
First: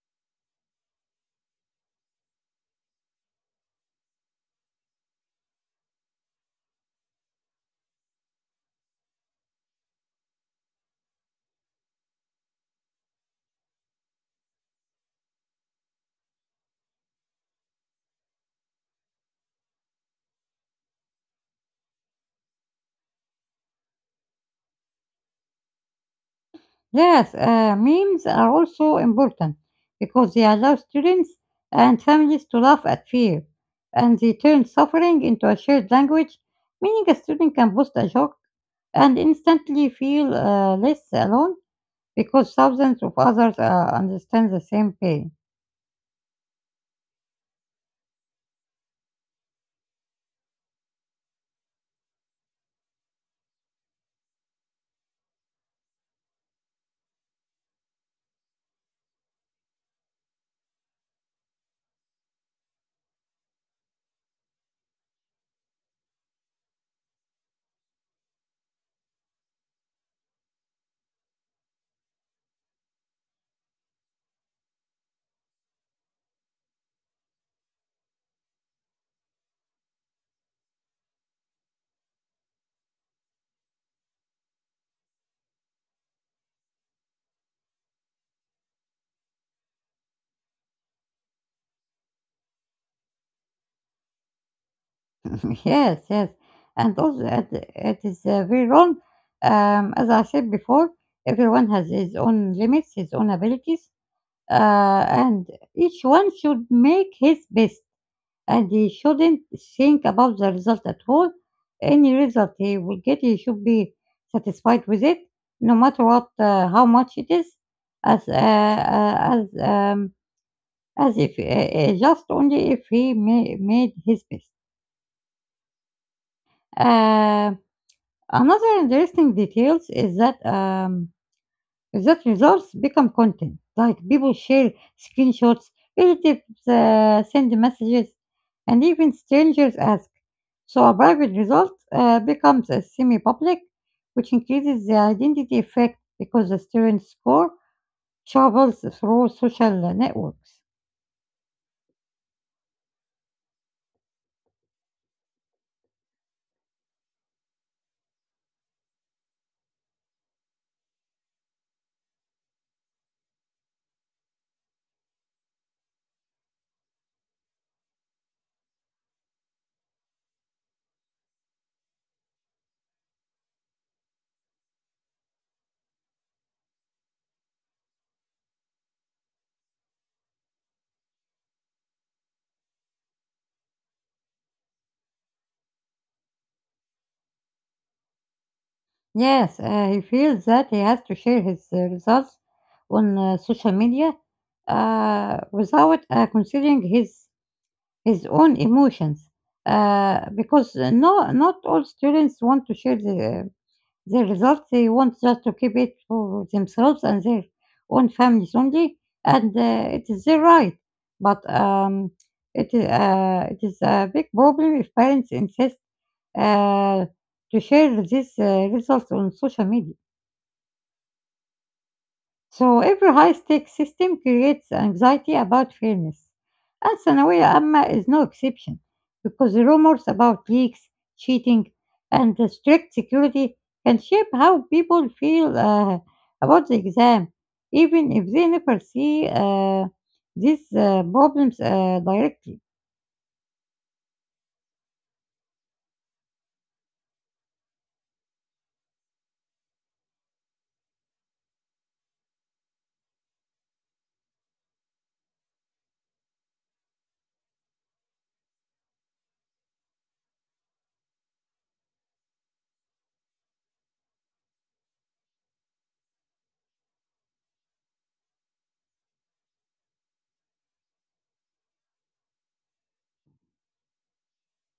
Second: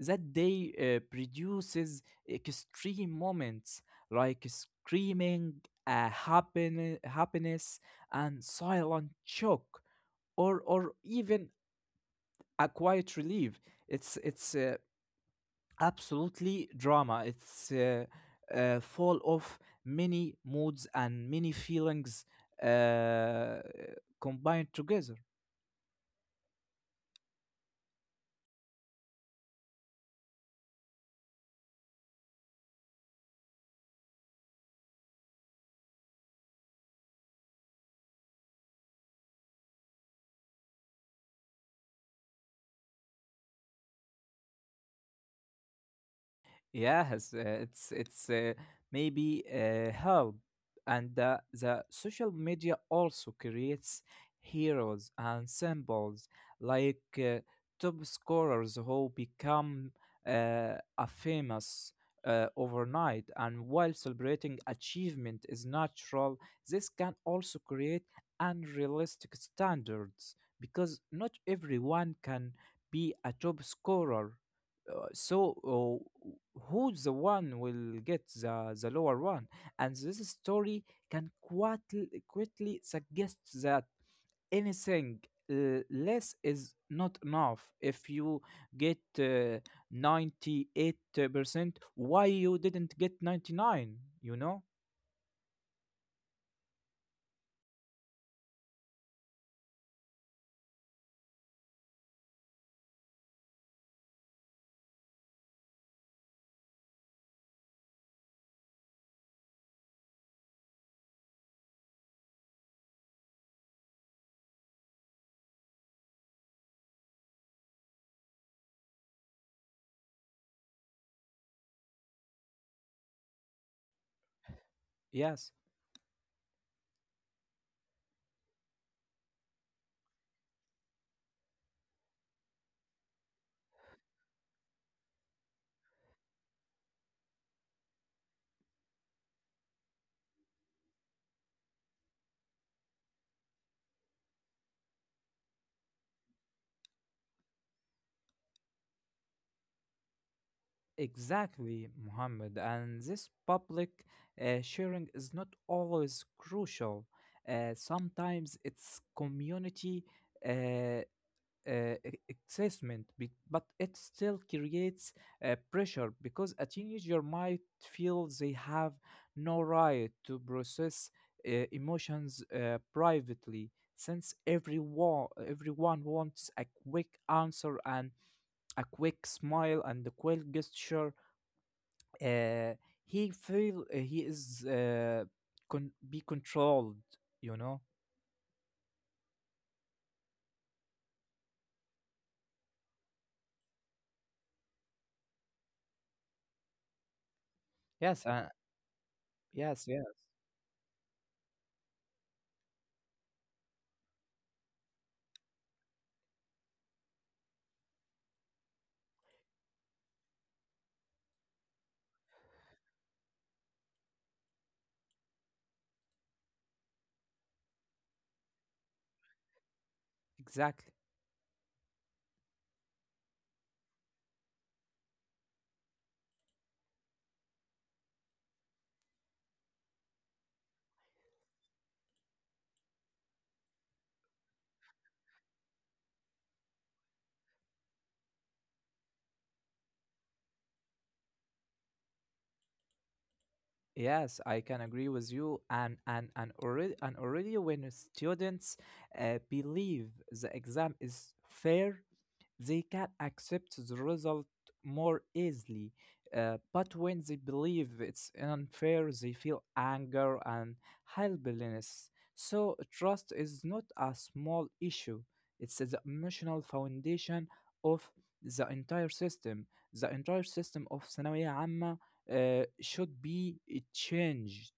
S2: that day produces extreme moments like screaming, happiness and silent shock, or even a quiet relief. It's absolutely drama. It's full of many moods and many feelings uh, combined together.
S1: yes, memes are also important because they allow students and families to laugh at fear, and they turn suffering into a shared language, meaning a student can post a joke and instantly feel less alone because thousands of others understand the same pain.
S2: Yes, it's maybe help, and the social media also creates heroes and symbols like top scorers who become a famous overnight. And while celebrating achievement is natural, this can also create unrealistic standards, because not everyone can be a top scorer, so who's the one will get the lower one. And this story can quite quickly suggest that anything less is not enough. If you get 98%, why you didn't get 99, you know?
S1: Yes, yes. And also, it is very wrong. As I said before, everyone has his own limits, his own abilities, and each one should make his best. And he shouldn't think about the result at all. Any result he will get, he should be satisfied with it, no matter what, how much it is. As uh, uh, as um, as if just only if he made his best.
S2: Yes.
S1: Uh, Another interesting details is that results become content. Like people share screenshots, relatives send messages, and even strangers ask. So a private result becomes a semi-public, which increases the identity effect because the student's score travels through social networks.
S2: Exactly, Muhammad. And this public sharing is not always crucial. Sometimes it's community uh, uh, e- assessment, but it still creates pressure, because a teenager might feel they have no right to process emotions privately. Since everyone wants a quick answer and a quick smile and a quick gesture, uh, he feel he is be controlled, you know.
S1: Yes, he feels that he has to share his results on social media without considering his
S2: Yes,
S1: own emotions
S2: yes. Yeah,
S1: because no, not all students want to share their results. They want just to keep it for themselves and their own families only, and it is their right. But it is a big problem if parents insist uh, to share these results on social media.
S2: exactly.
S1: So every high-stake system creates anxiety about fairness, and Sanawiya Amma is no exception because rumors about leaks, cheating, and the strict security can shape how people feel about the exam, even if they never see these problems directly.
S2: yes I can agree with you and already and already, when students believe the exam is fair, they can accept the result more easily. But when they believe it's unfair, they feel anger and helplessness. So, trust is not a small issue, it's the emotional foundation of the entire system. The entire system of Sanawiyya Amma should be changed.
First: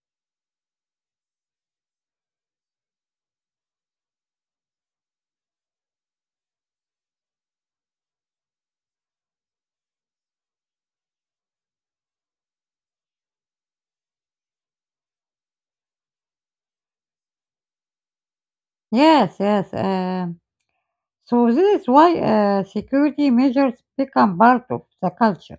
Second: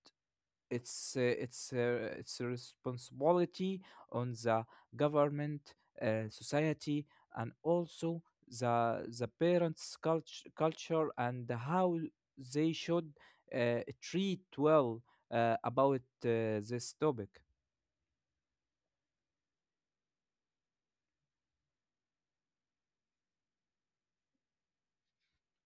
S2: It's it's a responsibility on the government, society, and also the parents' culture, and how they should treat well about this topic.
S1: Yes, yes. So this is why security measures become part of the culture.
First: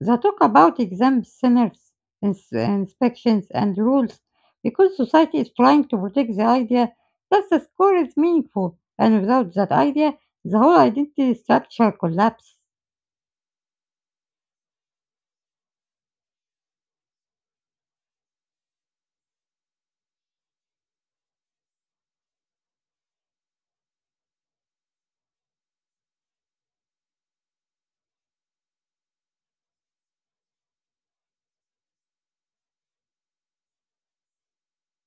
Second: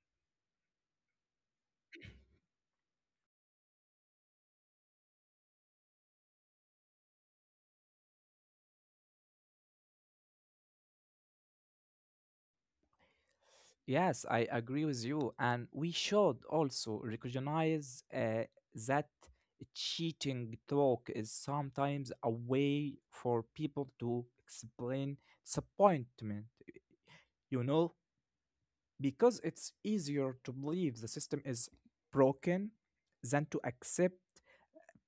S1: They talk about exams, sinners, inspections, and rules because society is trying to protect the idea that the score is meaningful, and without that idea, the whole identity structure collapses.
S2: Yes, I agree with you, and we should also recognize that cheating talk is sometimes a way for people to explain disappointment, you know, because it's easier to believe the system is broken than to accept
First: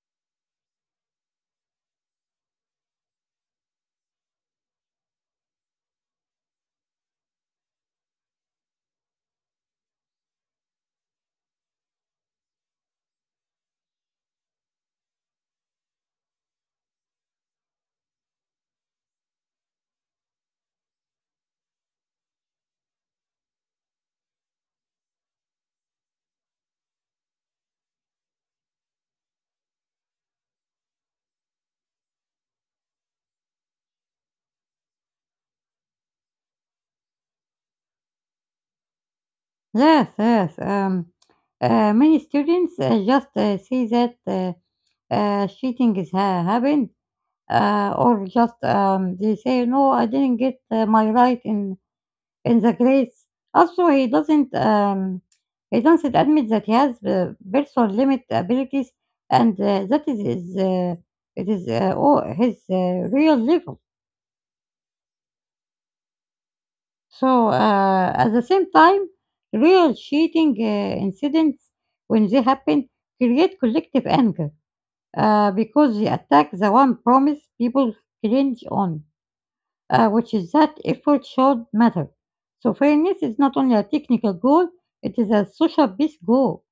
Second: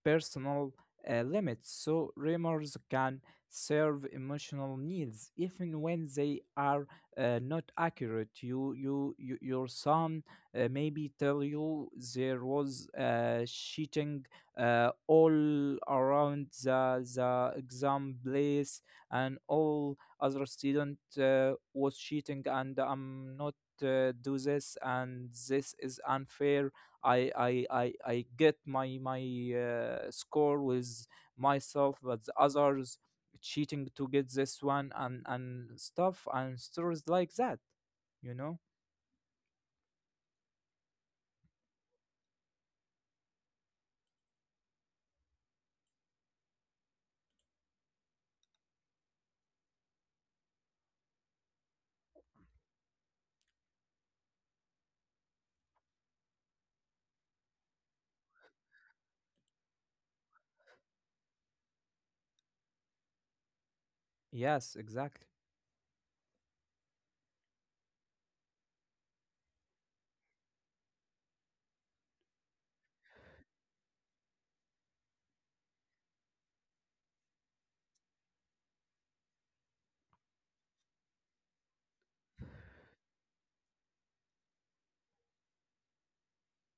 S2: personal limits. So rumors can serve emotional needs even when they are not accurate. You you your son maybe tell you there was cheating all around the exam place, and all other student was cheating, and I'm not do this, and this is unfair. I get my my score with myself, but the others cheating to get this one, and stuff and stories like that. You know?
S1: Yes, yes. Many students just see that cheating is happened, or just they say, "No, I didn't get my right in the Grace." Also, he doesn't admit that he has personal limit abilities, and that is it is his real level.
S2: Yes, exactly.
S1: So at the same time, real cheating incidents when they happen create collective anger because they attack the one promise people cringe on, which is that effort should matter. So fairness is not only a technical goal, it is a social peace goal.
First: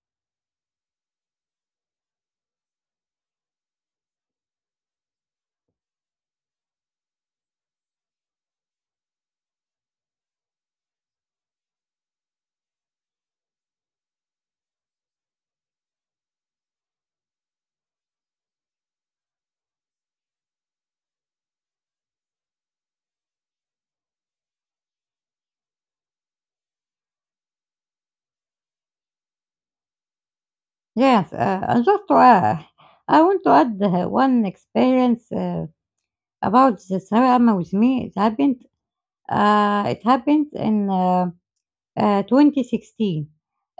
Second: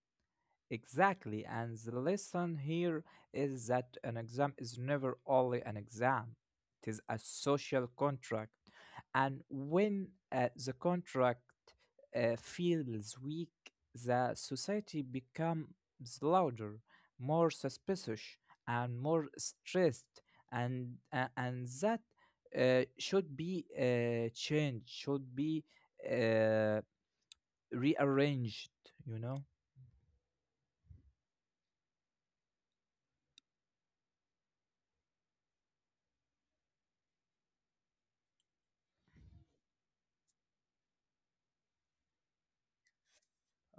S2: Exactly, and the lesson here is that an exam is never only an exam, it is a social contract. And when the contract feels weak, the society becomes louder, more suspicious, and more stressed. And that should be changed, should be uh, rearranged, you know?
S1: Yes, and I want to add one experience about the Sarama with me. It happened. It happened in 2016.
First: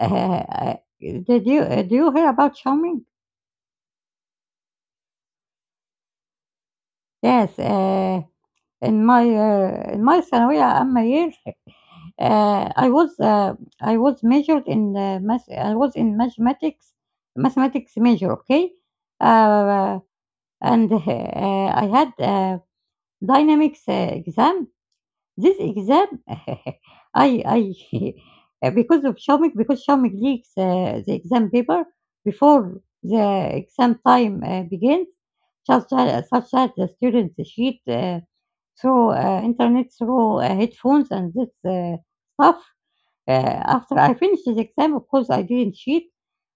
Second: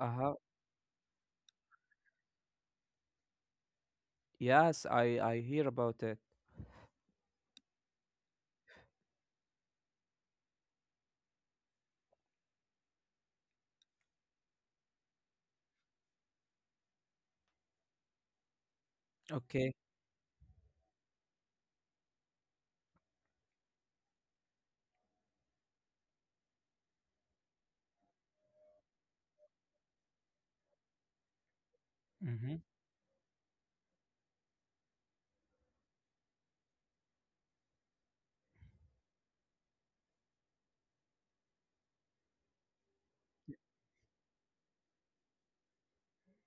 S1: Did you do you hear about Xiaoming?
S2: Yes, I hear about it.
S1: Yes, in my ثانوية عامة year, Uh, I was uh, I was majored in math. I was in mathematics, mathematics major. Okay,
S2: Okay.
S1: uh, and I had dynamics exam. This exam, I because of Shamik, because Shamik leaks the exam paper
S2: Hmm.
S1: before the exam time begins, such as, such that the students cheat through internet through headphones and this stuff. After I finish the exam, of course, I didn't cheat.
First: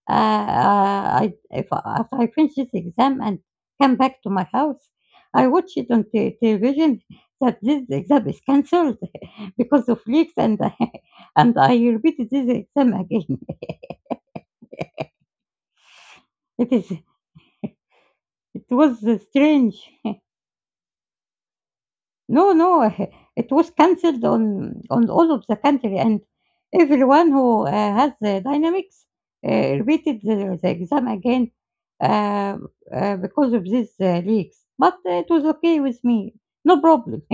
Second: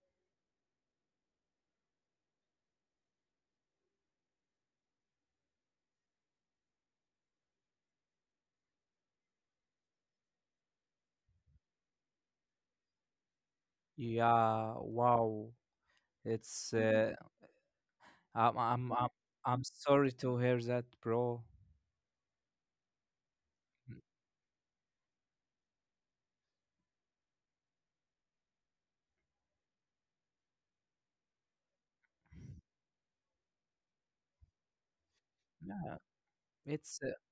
S1: I if After I finished this exam and came back to my house, I watched it on te television that this exam is cancelled because of leaks, and and I repeated this exam again.
S2: Yeah, wow.
S1: It
S2: It's
S1: is
S2: I'm
S1: it
S2: I'm
S1: was
S2: I'm I'm
S1: strange.
S2: sorry to hear that, bro.
S1: No, no, it was
S2: Mm.
S1: cancelled on all of the country, and everyone who has Dynamics repeated the exam again, uh, because of these, leaks, but it was okay with
S2: Yeah,
S1: me, no
S2: it's
S1: problem.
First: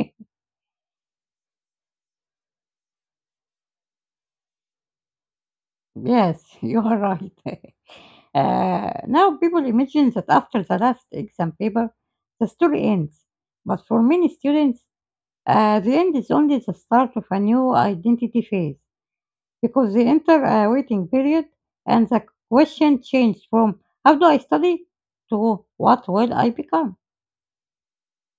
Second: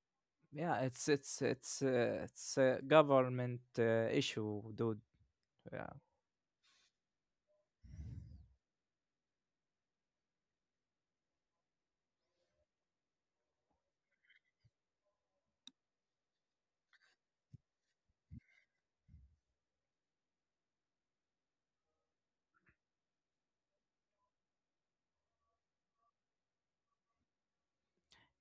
S2: yeah, it's it's a government issue, dude. Yeah.
S1: Yes, you are right. Now people imagine that after the last exam paper, the story ends, but for many students, the end is only the start of a new identity phase, because they enter a waiting period, and the question changed from how do I study to what will I become?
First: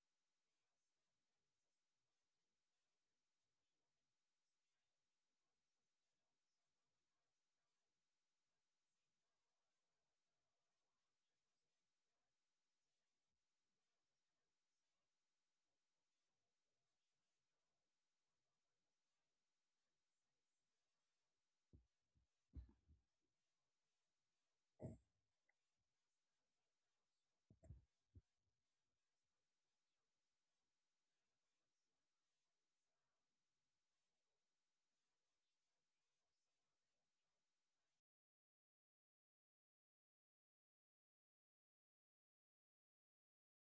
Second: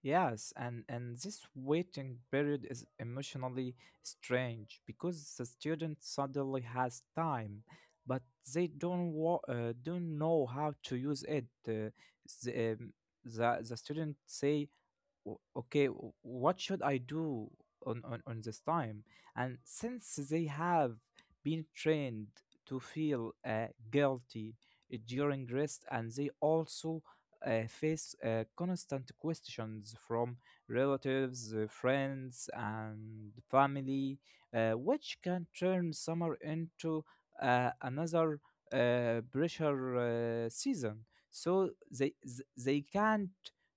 S2: Yes, and this waiting period is emotionally strange because the student suddenly has time, but they don't know how to use it. The, um, the student say, "O- okay, what should I do on this time?" And since they have been trained to feel guilty during rest, and they also face constant questions from relatives, friends and family, which can turn summer into another pressure season. So they can't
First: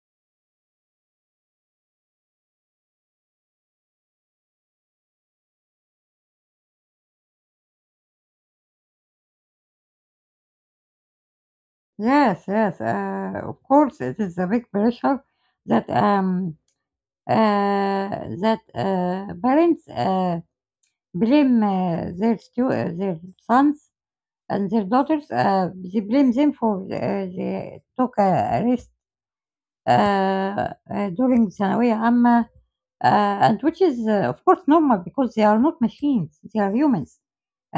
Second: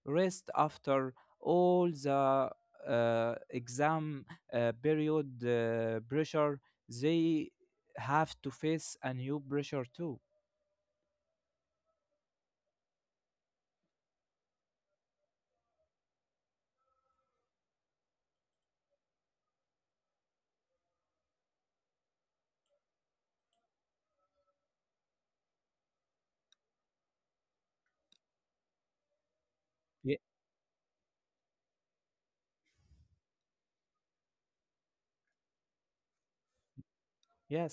S2: rest after all the exam period pressure. They have to face a new pressure too.
S1: Yes, yes, of course, it is a big pressure that um, uh, that parents blame their sons and their daughters. They blame them for they took a risk
S2: Yeah.
S1: Uh, during ثانوية عامة, and which is, of course, normal because they are not machines, they are humans,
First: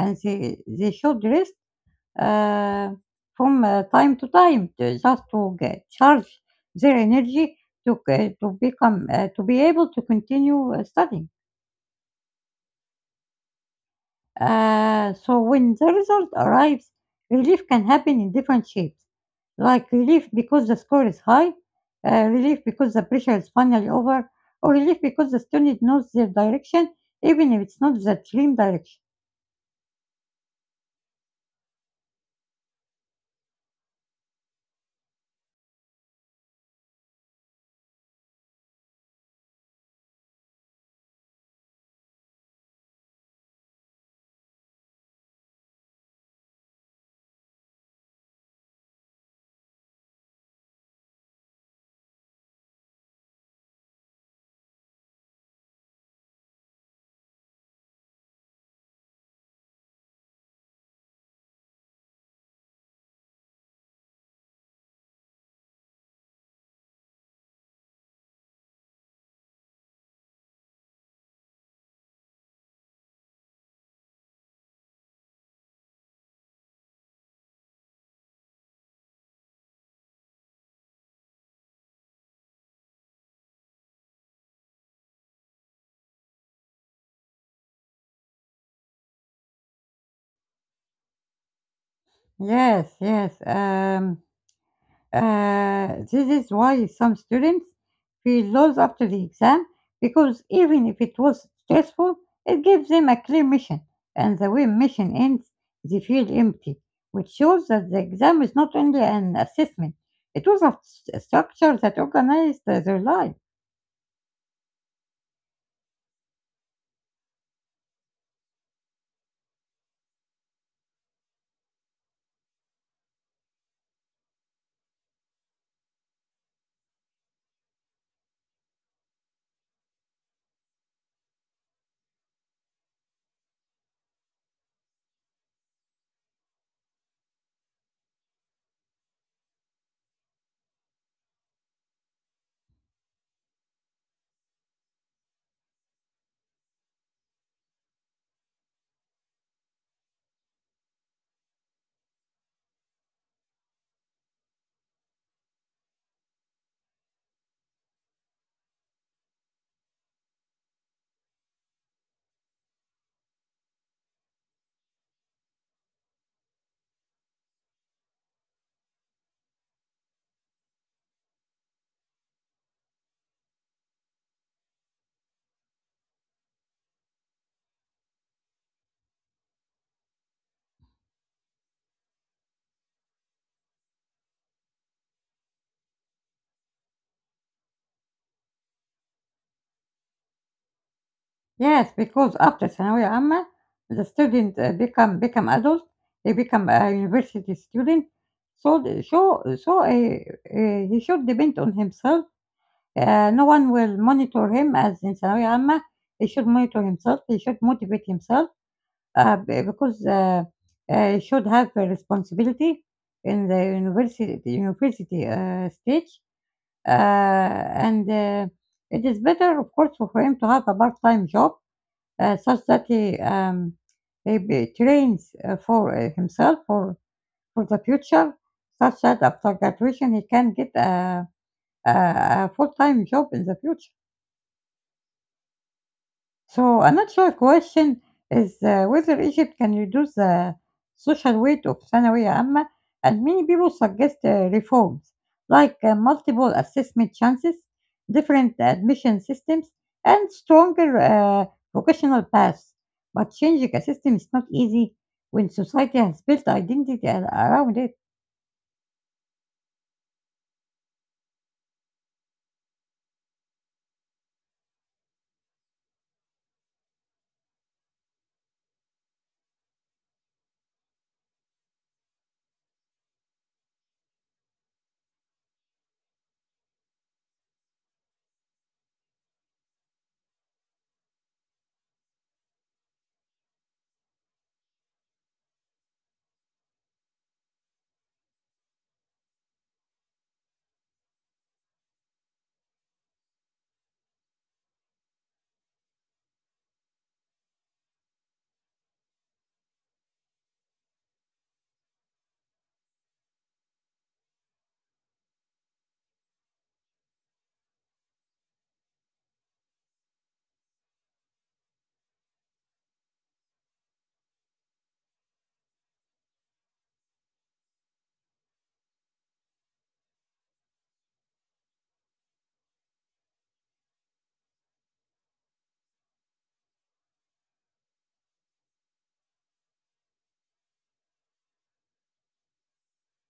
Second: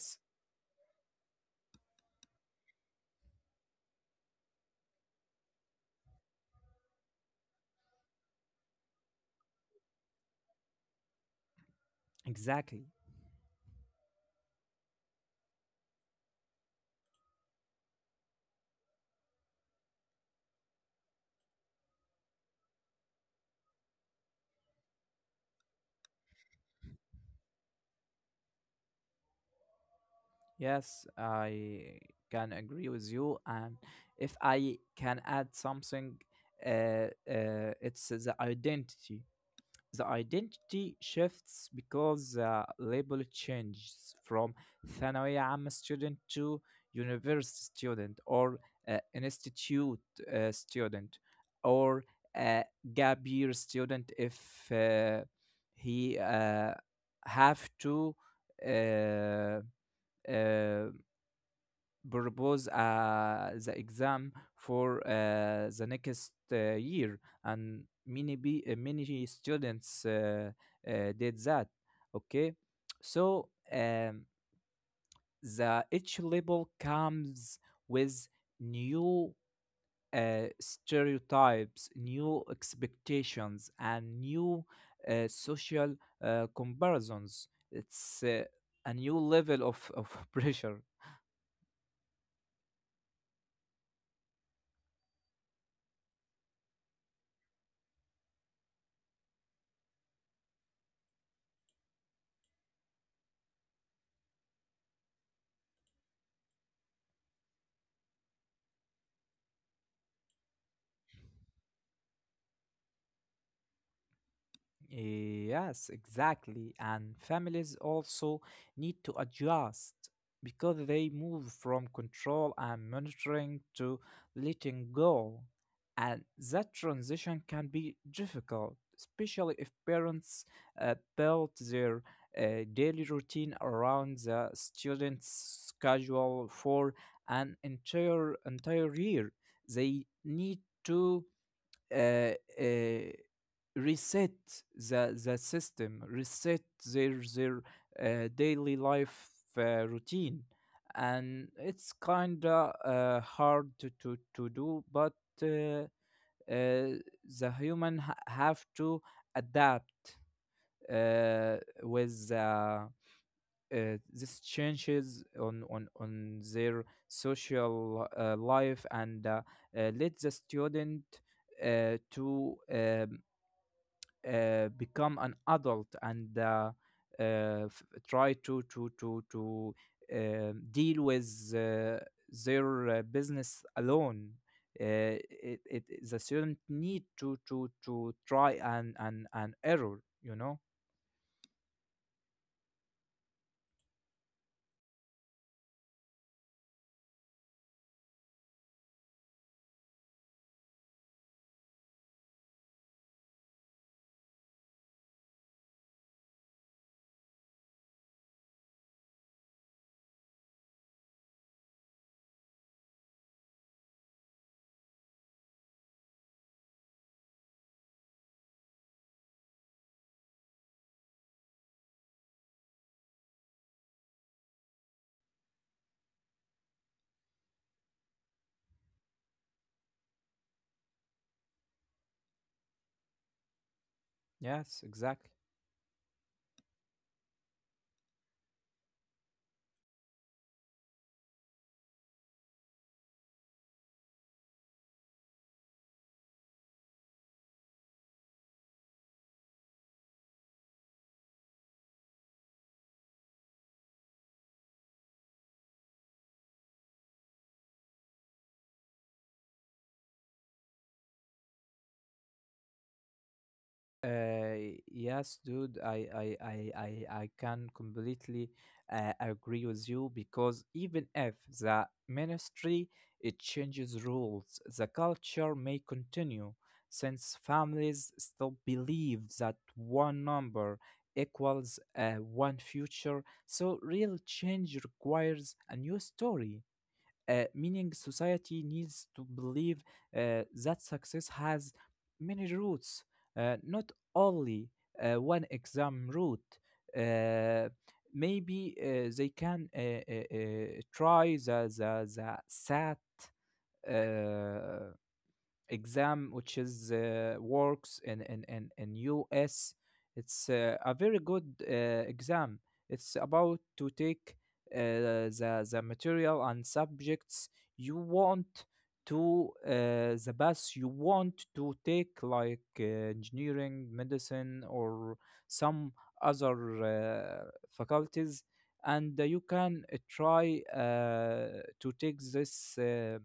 S1: and they should rest uh, from time to time to- just to get, charge their energy to become to be able to continue studying.
S2: exactly.
S1: So when the result arrives, relief can happen in different shapes, like relief because the score is high, relief because the pressure is finally over, or relief because the student knows their direction, even if it's not the dream direction.
S2: Yes, I can agree with you, and if I can add something, it's the identity. The identity shifts because the label changes from ثانوية عامة student to university student or institute student, or a gap year student if uh, he have to uh, uh, propose the exam for the next year. And many students uh, did that. Okay, so the each label comes with new stereotypes, new expectations, and new social comparisons. It's a new level of pressure.
S1: Yes, yes. This is why some students feel lost after the exam, because even if it was stressful, it gives them a clear mission, and the way mission ends, they feel empty, which shows that the exam is not only an assessment, it was a structure that organized their life.
S2: Yes, exactly. And families also need to adjust because they move from control and monitoring to letting go. And that transition can be difficult, especially if parents build their daily routine around the student's schedule for an entire year. They need to uh, uh, reset the system, reset their daily life routine, and it's kinda hard to do, but uh, uh, the human have to adapt uh, with. This changes on their social life, and let the student to become an adult, and uh, try to deal with uh, their business alone. Uh, it, the student need to try, and and error. You know.
S1: Yes, because after ثانوية عامة, the student become adult, they become a university student, so he should depend on himself. No one will monitor him as in ثانوية عامة. He should monitor himself. He should motivate himself because he should have a responsibility in the university stage. And It is better, of course, for him to have a part-time job such that he trains for himself for the future, such that after graduation he can get a, a full-time job in the future.
S2: Yes, exactly.
S1: So a natural question is whether Egypt can reduce the social weight of ثانوية عامة, and many people suggest reforms like multiple assessment chances, different admission systems, and stronger vocational paths. But changing a system is not easy when society has built identity around it.
S2: Yes, dude, I can completely agree with you, because even if the ministry it changes rules, the culture may continue, since families still believe that one number equals one future. So real change requires a new story, meaning society needs to believe that success has many routes, not only one exam route. Uh, Maybe they can try the SAT. Uh, Exam which is works in US. It's a very good exam. It's about to take the material and subjects you want to the bus you want to take, like engineering, medicine, or some other faculties, and you can try to take this.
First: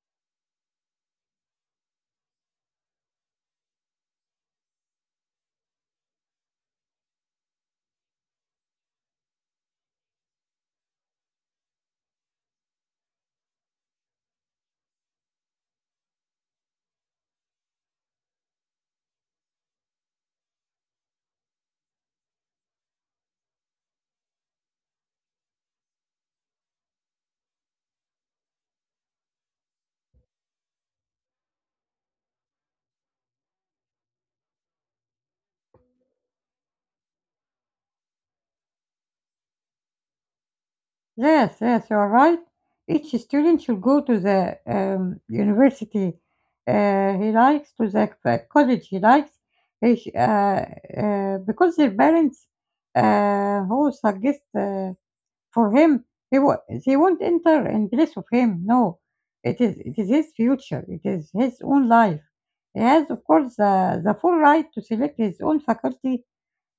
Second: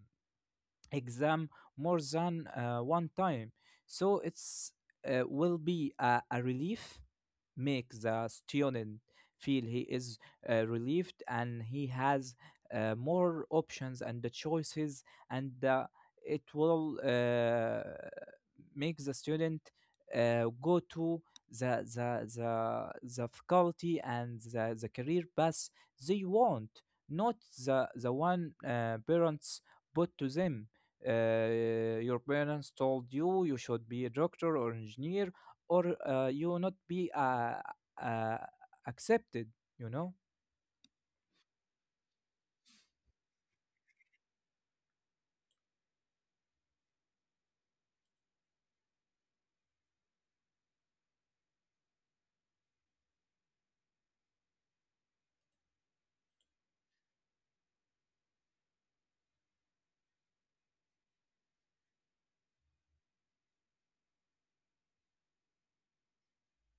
S2: Exam more than one time. So it's will be a relief, make the student feel he is relieved and he has more options and the choices, and it will make the student go to the the the faculty and the career path they want, not the one parents put to them. Your parents told you you should be a doctor or engineer, or you not be uh, accepted, you know.
S1: Yes, yes, you are right. Each student should go to the university he likes, to the college he likes, he sh- uh, because the parents who suggest for him, he wa- they won't enter in place of him. No, it is his future. It is his own life. He has, of course, the full right to select his own faculty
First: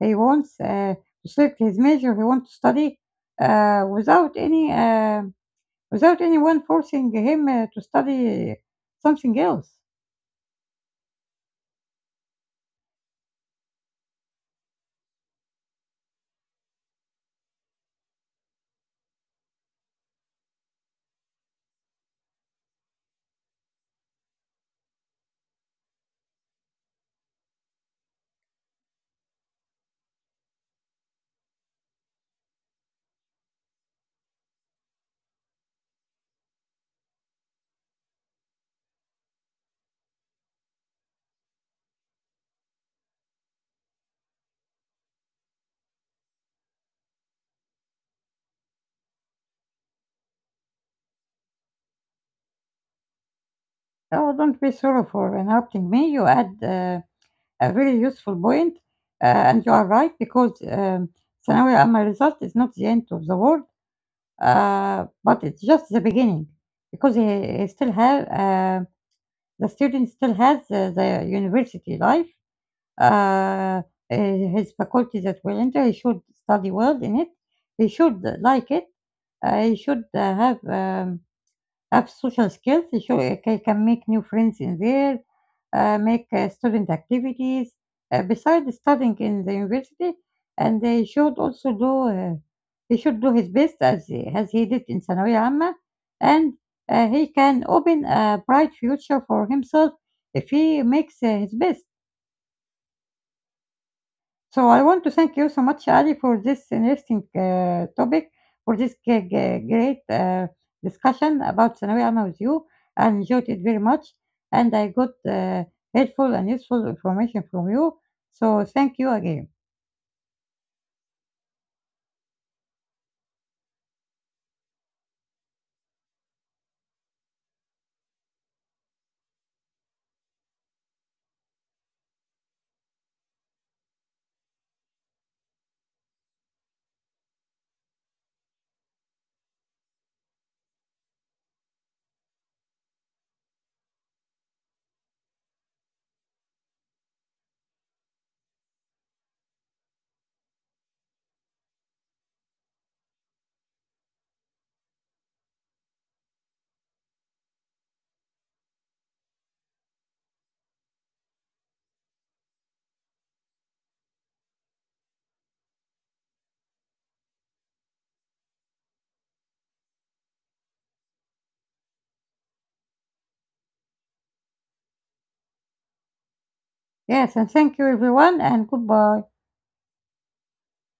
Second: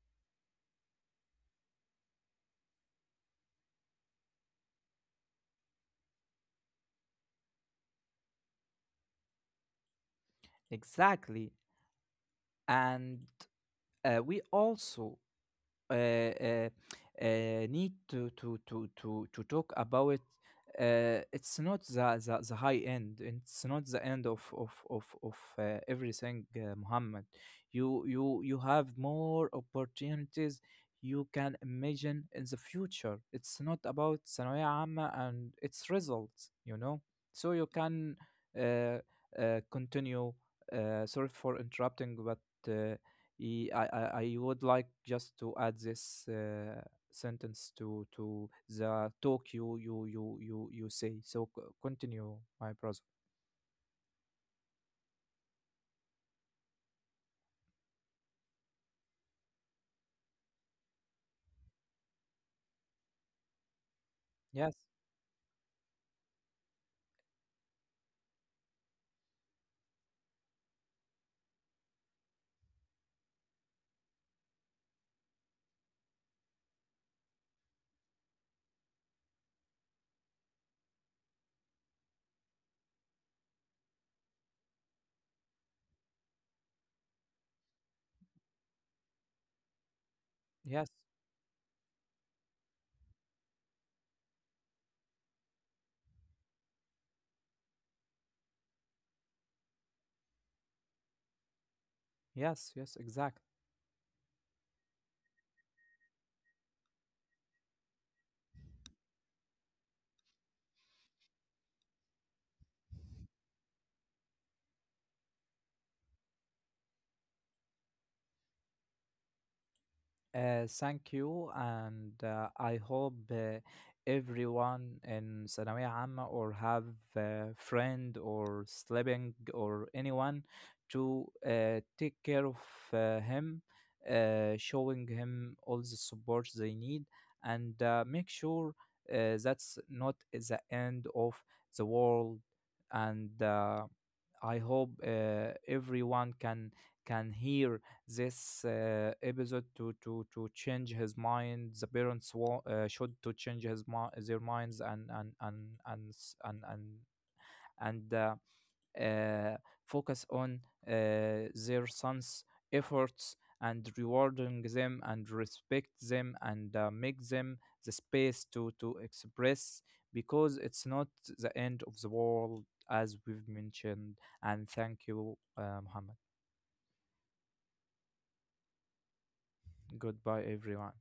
S1: he wants to select his major. He wants to study without any without anyone forcing him to study something else.
S2: Exactly. And we also uh, uh, need to talk about it's not the high end, it's not the end of everything, Muhammad. You have more opportunities you can imagine in the future. It's not about ثانوية عامة and its results, you know. So you can uh, continue. Sorry for interrupting, but uh, I would like just to add this sentence to the talk you say. So continue, my brother.
S1: Oh, don't be sorry for interrupting me. You add a very useful point, and you are right because ثانوية عامة result is not the end of the world,
S2: Yes,
S1: but it's just the beginning, because he still have the student still has the university life uh, uh, his faculty that will enter. He should study well in it. He should like it. He should have social skills. He can make new friends in there, make student activities. Besides studying in the university, and
S2: yes,
S1: he should also do he should do his best as he did in ثانوية عامة, and he can open a bright future for himself if he makes his best.
S2: yes, exactly.
S1: So I want to thank you so much, Ali, for this interesting topic, for this great discussion about Thanawi Alma with you. I enjoyed it very much, and I got helpful and useful information from you. So thank you again.
S2: Thank you, and I hope everyone in ثانوية عامة, or have a friend or sleeping or anyone, to take care of him, showing him all the support they need, and make sure that's not the end of the world. And. I hope everyone can hear this episode, to change his mind. The parents should to change his their minds, and s- and and. Uh, focus on their sons' efforts, and rewarding them, and respect them, and make them the space to express, because it's not the end of the world, as we've mentioned. And thank you, Muhammad.
S1: Yes, and thank you, everyone, and goodbye.
S2: Goodbye, everyone.